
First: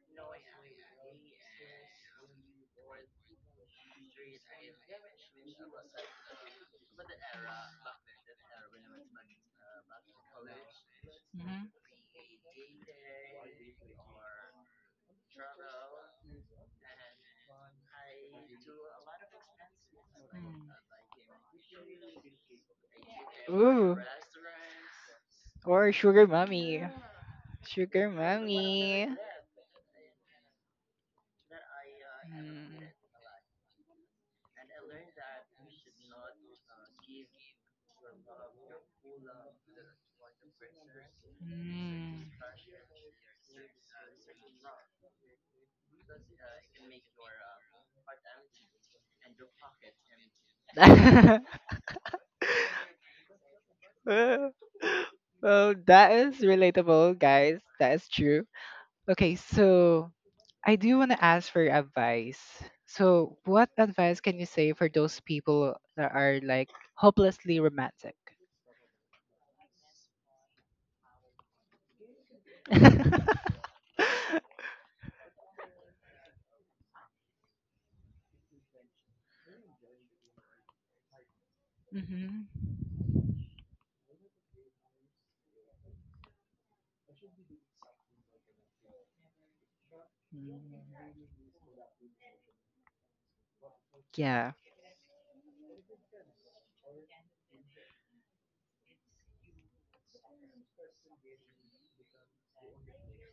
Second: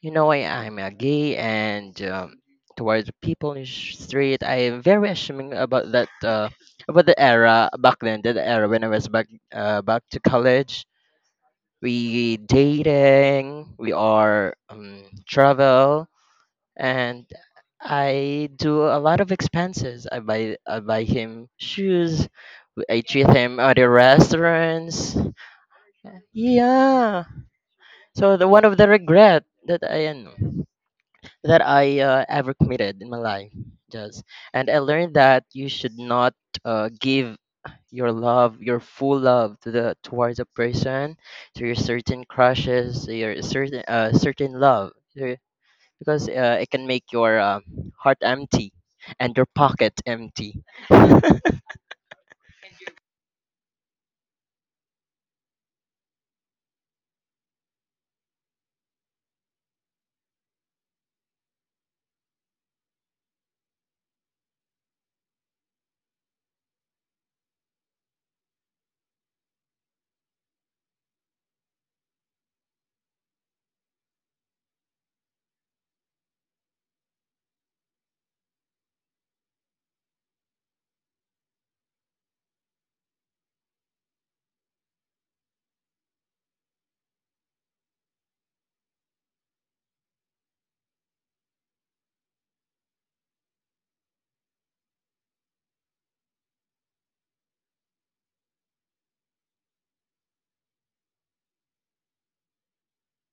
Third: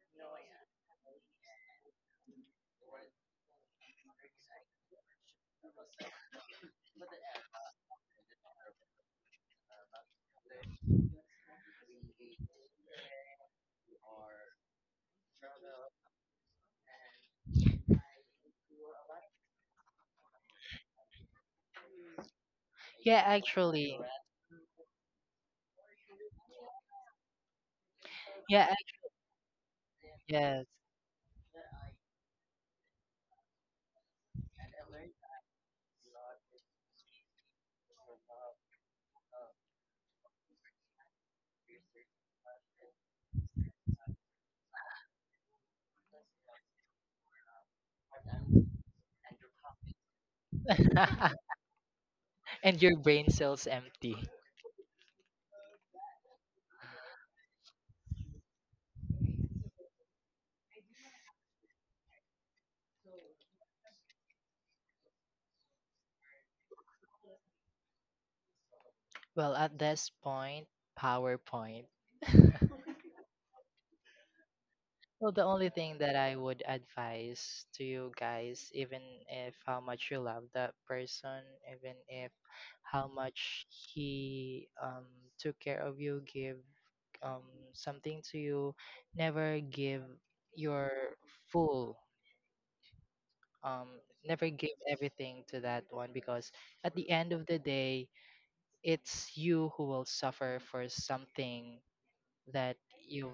you know I'm a gay, and towards people in street I am very assuming about that about the era back then, the era when I was back to college, we dating, we are travel, Mhm. and I do a lot of expenses. I buy him shoes. I Yeah, treat him at the Ooh, actually. restaurants. or sugar mommy. Yeah. Sugar So the one Yeah, I of the mommy. regret that I am guess. that I ever Mm. committed in my life. Just and I learned that you should not give your love, your full love to the towards a person, to your Mm. certain crushes, to your certain certain love, to- because it can make your heart empty and your pocket empty. And your brain cells empty. Well, that is relatable, guys. That is true. Okay, so I do want to ask for advice. So, what advice can you say for those people that are like hopelessly romantic? Well, at this point, PowerPoint. Well, the only thing that I would advise to you guys, even if how much you love that person, even if Hmm. how much he took care of you, give um something to you, never give your full, never Yeah, give everything to that one, because at the end of the day, it's you who will suffer for something that you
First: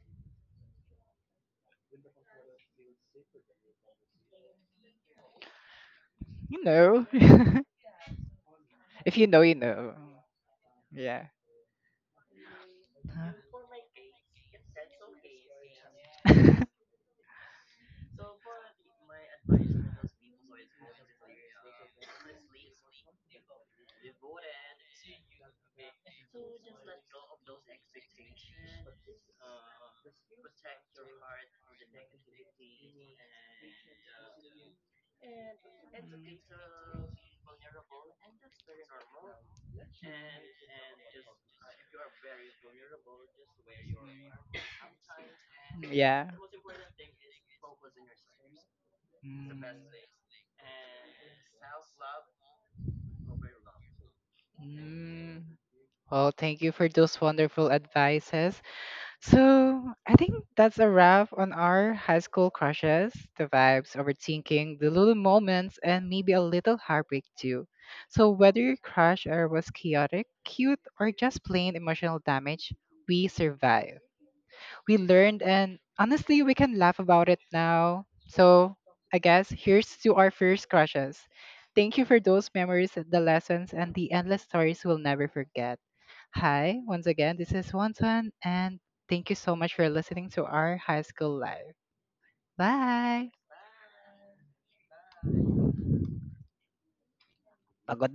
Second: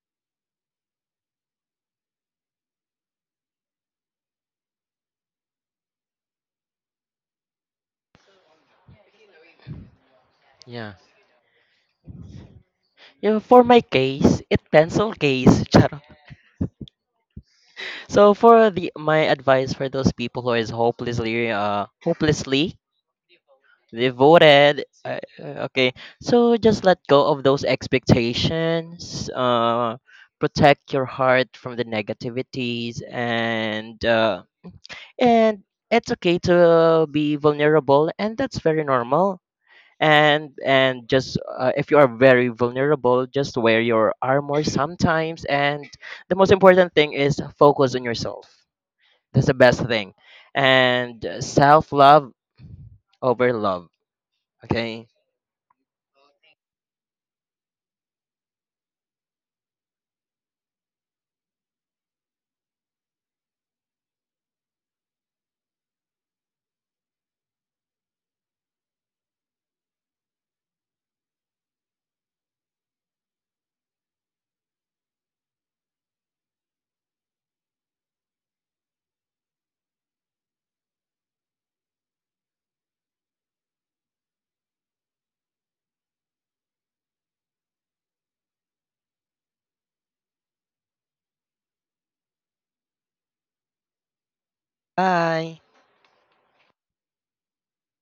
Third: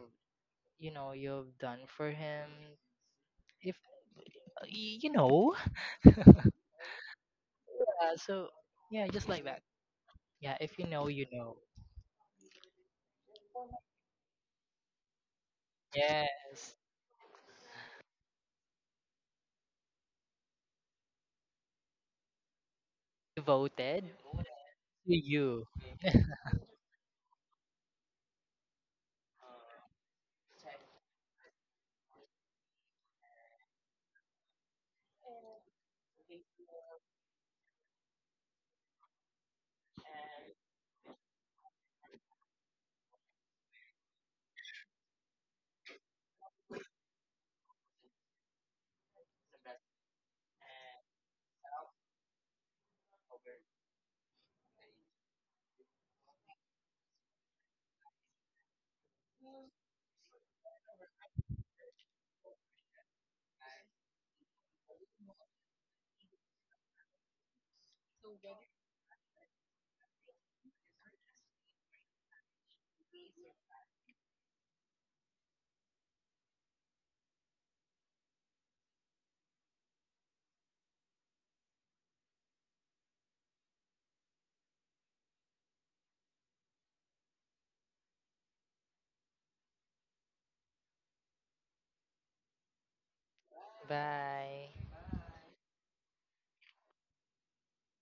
you know you've done for him, if you know, you know. yeah. So, yeah, If you just know, like you that, know. yeah. If you Yeah. know, you Yeah. know. Yeah, for my case, it pencil case. Charot. Yes. So for the my advice for those people who is hopelessly Devoted devoted to you. Okay, so just let go of those expectations protect your heart from the negativities, and and it's okay to be vulnerable and that's very normal, and just if you are very vulnerable just wear your armor sometimes and Yeah. the most important thing is focus on yourself, that's the Mm. best thing and self love over love, okay, Mm. Well, thank you for those wonderful advices. So I think that's a wrap on our high school crushes, the vibes, overthinking, the little moments, and maybe a little heartbreak too. So whether your crush or was chaotic, cute, or just plain emotional damage, we survived. We learned, and honestly, we can laugh about it now. So I guess here's to our first crushes. Thank you for those memories, the lessons, and the endless stories we'll never forget. Hi, once again, this is Wanton, and thank you so much for listening to our high school life. Bye. Bye. bye. Pagod